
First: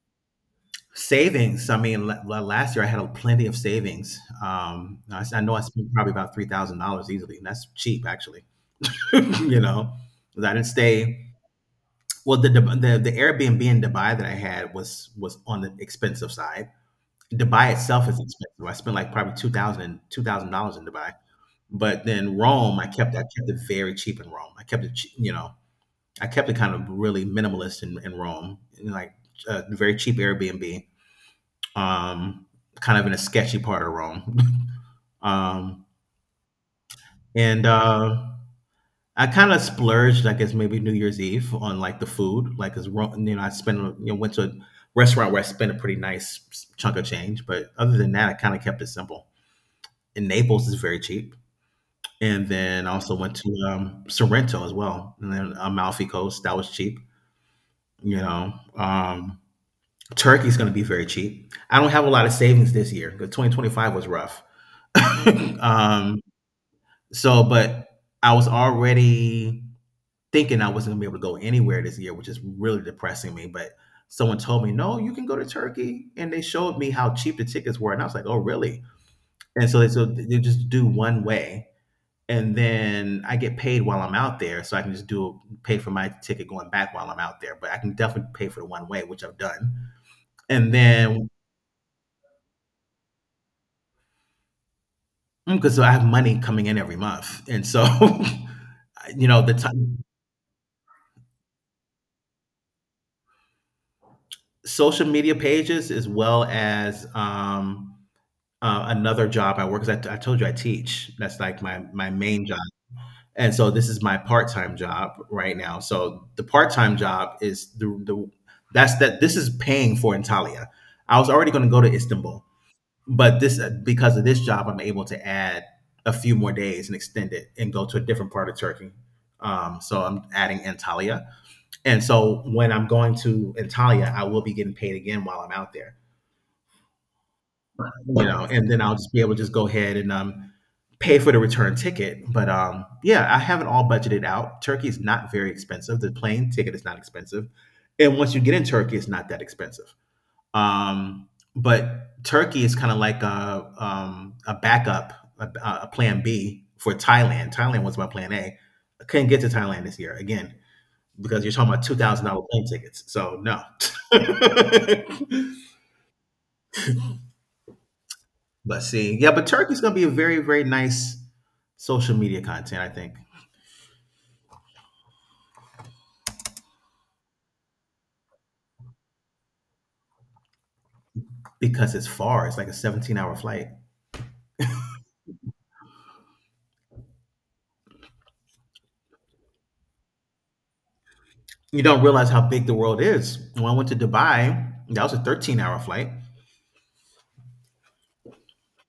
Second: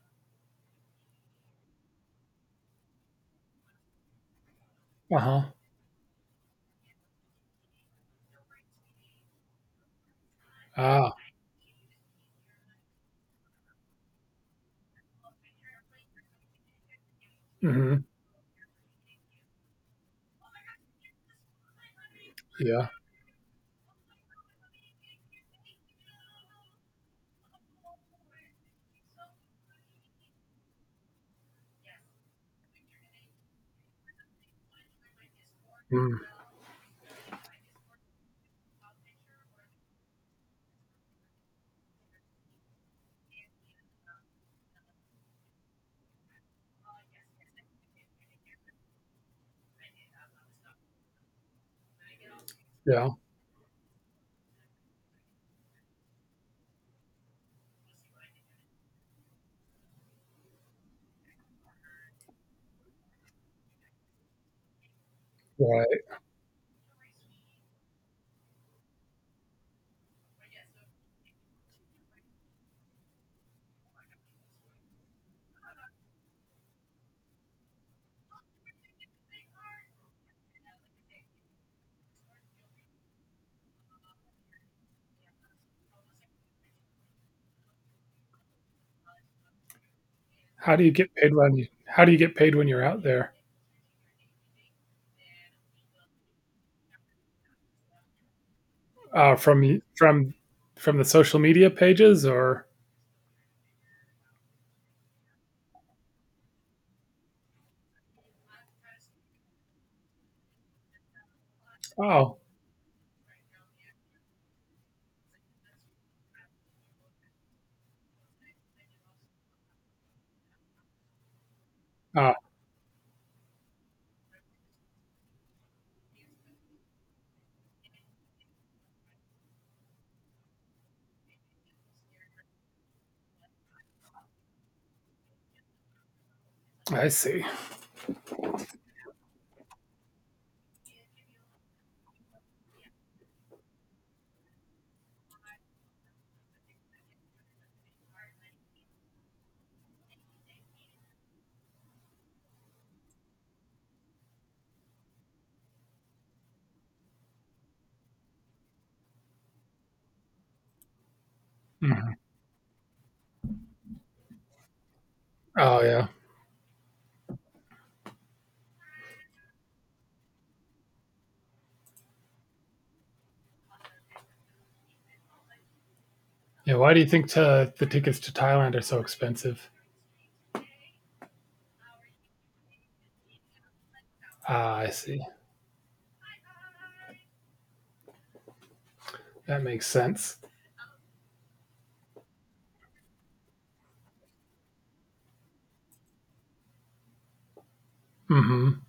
Savings. I mean, last year I had a plenty of savings. I Uh-huh. know I spent probably about $3,000 easily, and that's cheap actually. You know, 'cause I didn't Ah. stay. Well, the Airbnb in Dubai that I had was on the expensive side. Dubai itself Mhm. is expensive. I spent like probably two thousand dollars in Dubai. But then Rome, Yeah. I kept it very cheap in Rome. I kept it, che- you know, I kept it kind of really minimalist in Rome, in like a very cheap Airbnb, um, kind of in a sketchy part of Rome. um, Mm, and I kind of splurged, I guess maybe New Year's Eve, on like the food, like because you know I spent you know went to a restaurant where I spent a pretty nice chunk of change, but other than that, I kind of kept it simple. And Naples is very cheap. And then I yeah. also went to Sorrento as well, and then Amalfi Coast. That was cheap, you know. Um, Turkey's going to be very cheap. I don't have a lot of savings this year because 2025 was rough. Right. um, so, but I was already thinking I wasn't going to be able to go anywhere this year, which is really depressing me. But someone told me, no, you can go to Turkey. And they showed me how cheap the tickets were. And I was like, oh, really? And so they just do one way. And then I get paid while I'm out there. So I can just do pay for my ticket going back while I'm out there. But I can definitely pay for the one way, which I've done. And How do you get then, paid when you, how do you get paid when you're out there? because I have money coming in every month, and so, you Uh, know, the from time from from the social media pages, or social media pages as well as, another job I work 'cause I told you I teach. That's like my oh, main job, and so this is my part-time job right now. So the part-time job is the that's that this is paying for Antalya. I was already gonna go to uh, Istanbul, but this, because of this job, I'm able to add a few more days and extend it and go to a different part of Turkey. So I'm adding Antalya, and so when I'm going to Antalya, I will be getting paid again while I'm out there, I see. And then I'll just be able to just go ahead and pay for the return ticket. But yeah, I have it all budgeted out. Turkey is not very expensive. The plane ticket is not expensive, and once you get in Turkey, it's not that expensive. Um, but Turkey is kind of like a backup, a, a plan B for Thailand. Thailand was my plan A. I couldn't get to Thailand this year again because you're talking about two Mhm. thousand dollar plane tickets. So no. Oh yeah, But see, yeah, but Turkey's gonna be a very very nice social media content, I think, yeah. Why do you think the tickets to Thailand are so expensive? because it's far. It's like a 17-hour flight. Ah, I see. That makes sense. You don't realize how big the world is. When I went to Dubai, that was a 13-hour flight. hmm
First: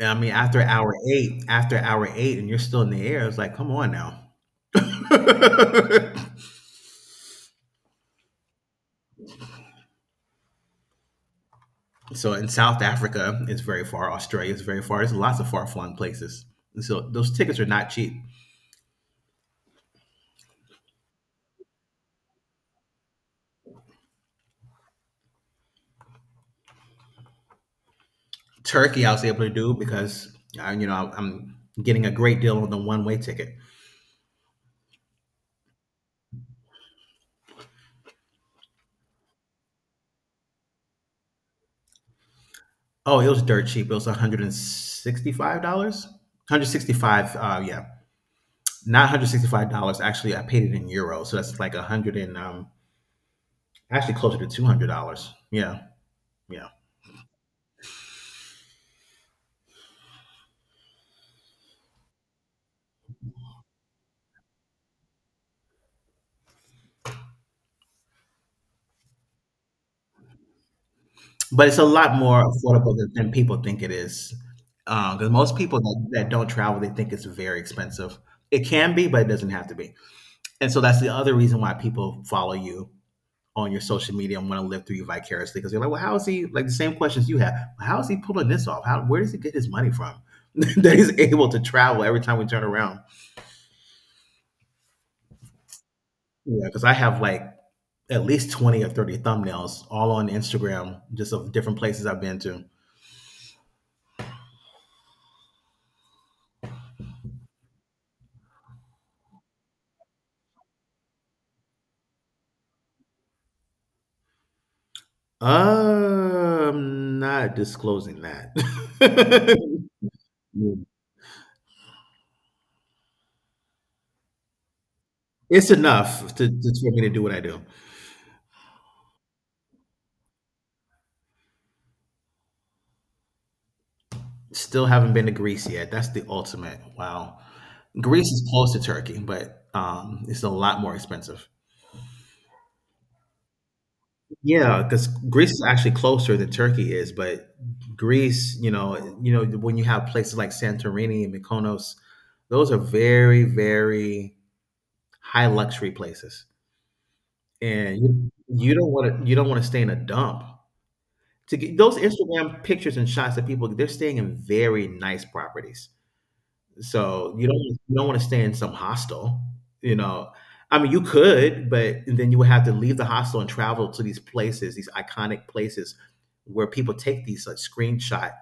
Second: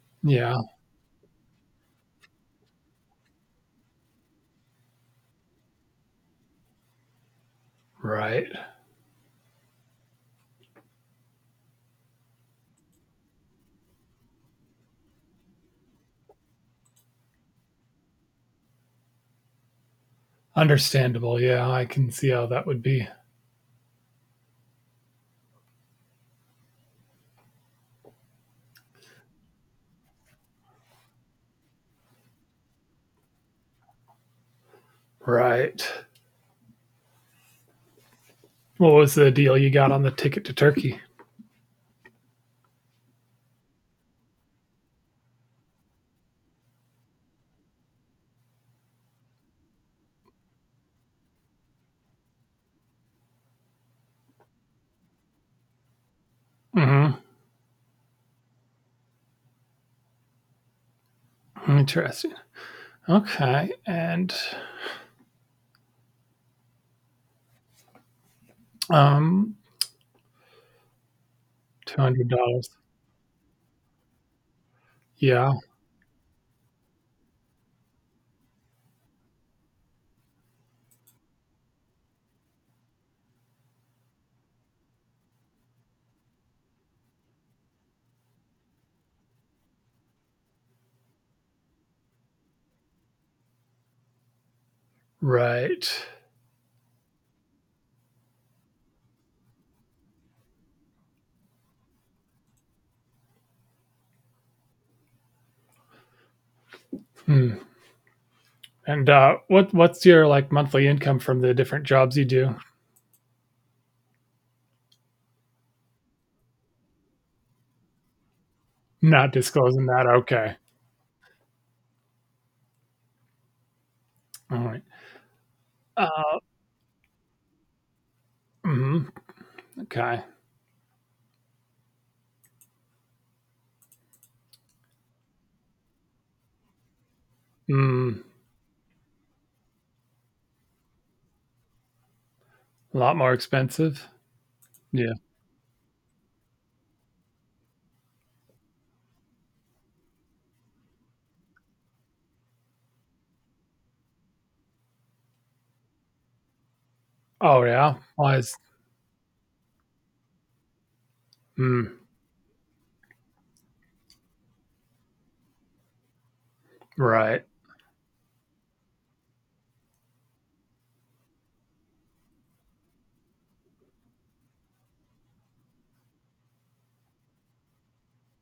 I mean, Yeah. After hour 8 and you're still in the air, it's like, "Come on now." Right. So, in South Africa, it's very far. Australia is very far. There's lots of far-flung places. And so those tickets are not cheap. Understandable. Yeah, I can see how that would be. Turkey, I was able to do because, I'm getting a great deal on the one-way ticket. Right. What was the deal you got on the ticket to Turkey? Oh, it was dirt cheap. It was $165? 165 yeah. Not $165. Actually, I paid it in euros, so that's like a hundred and, actually closer to $200. Yeah, yeah. hmm Interesting. Okay. And um, But it's a two lot hundred more dollars. affordable than people think it is. Because Yeah. most people that don't travel, they think it's very expensive. It can be, but it doesn't have to be. And so that's the other reason why people follow you on your social media and want to live through you vicariously. Because they're like, well, how is he, like the same questions you have, "Well, how is he pulling this off? How, where does he get his money from that he's able to travel every time we turn around?" Right. Yeah, because I have like at least 20 or 30 thumbnails all on Instagram, just of different places I've been to. Hmm. And what's your like monthly income from the different jobs you do? Not disclosing that. Not disclosing that. Okay. All right. It's enough Uh, to for me to do what I do. mhm, okay. Still haven't been to Greece yet. That's the ultimate. Wow. Mm, Greece is close to Turkey, but it's a lot more expensive. a lot more expensive. Yeah, because Yeah. Greece is actually closer than Turkey is, but Greece, when you have places like Santorini and Mykonos, those are very, very high luxury places, Oh yeah. and Why is you don't want to stay in a dump. To get mm, those Instagram pictures and shots that people they're staying in very nice properties. So right? You don't want to stay in some hostel, you know. I mean, you could, but then you would have to leave the hostel and travel to these places, these iconic places where people take these like screenshot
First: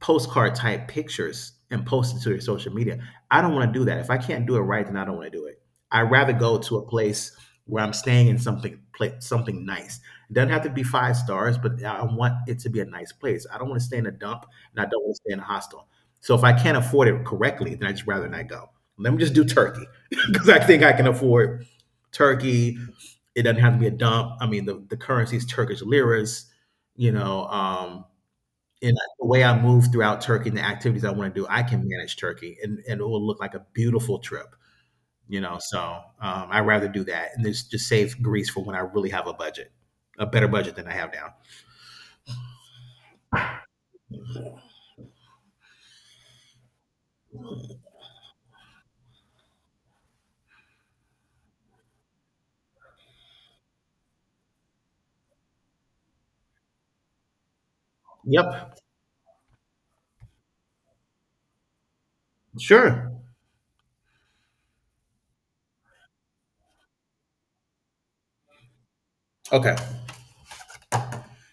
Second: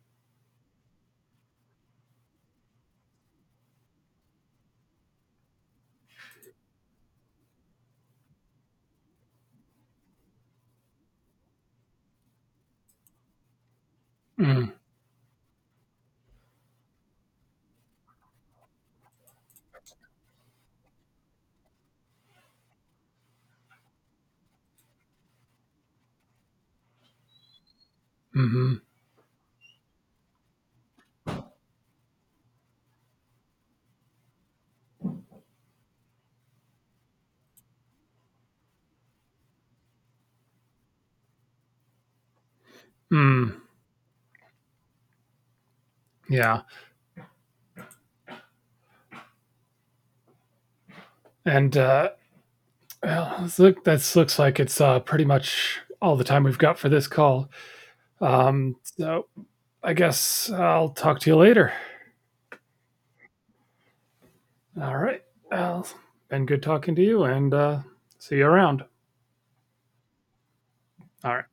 postcard type pictures and post it to your social media. I don't want to do that. If I can't do it right, then I don't want to do it. I'd rather go to a place where I'm staying in something something nice. It doesn't have to be five stars, but I want it to be a nice place. I don't want to stay in a dump Mm, and I don't want to stay in a hostel. So if I can't afford it correctly, then I just rather not go. Let me just do Turkey because I think I can afford Turkey. It doesn't have to be a dump. I mean, the currency is Turkish liras. You know, hmm. and that's the way I move throughout Turkey, and the activities I want to do, I can manage Turkey, and it will look like a beautiful trip. So I rather do that, and this just save Greece for when I really have a budget, a better budget than I have now. Mm, yeah. And well, this look, that looks like it's pretty much all the time we've got for this call. Yep, So I guess I'll talk to you later. sure, All right. Well, been good talking to you, and see you around. okay. All right.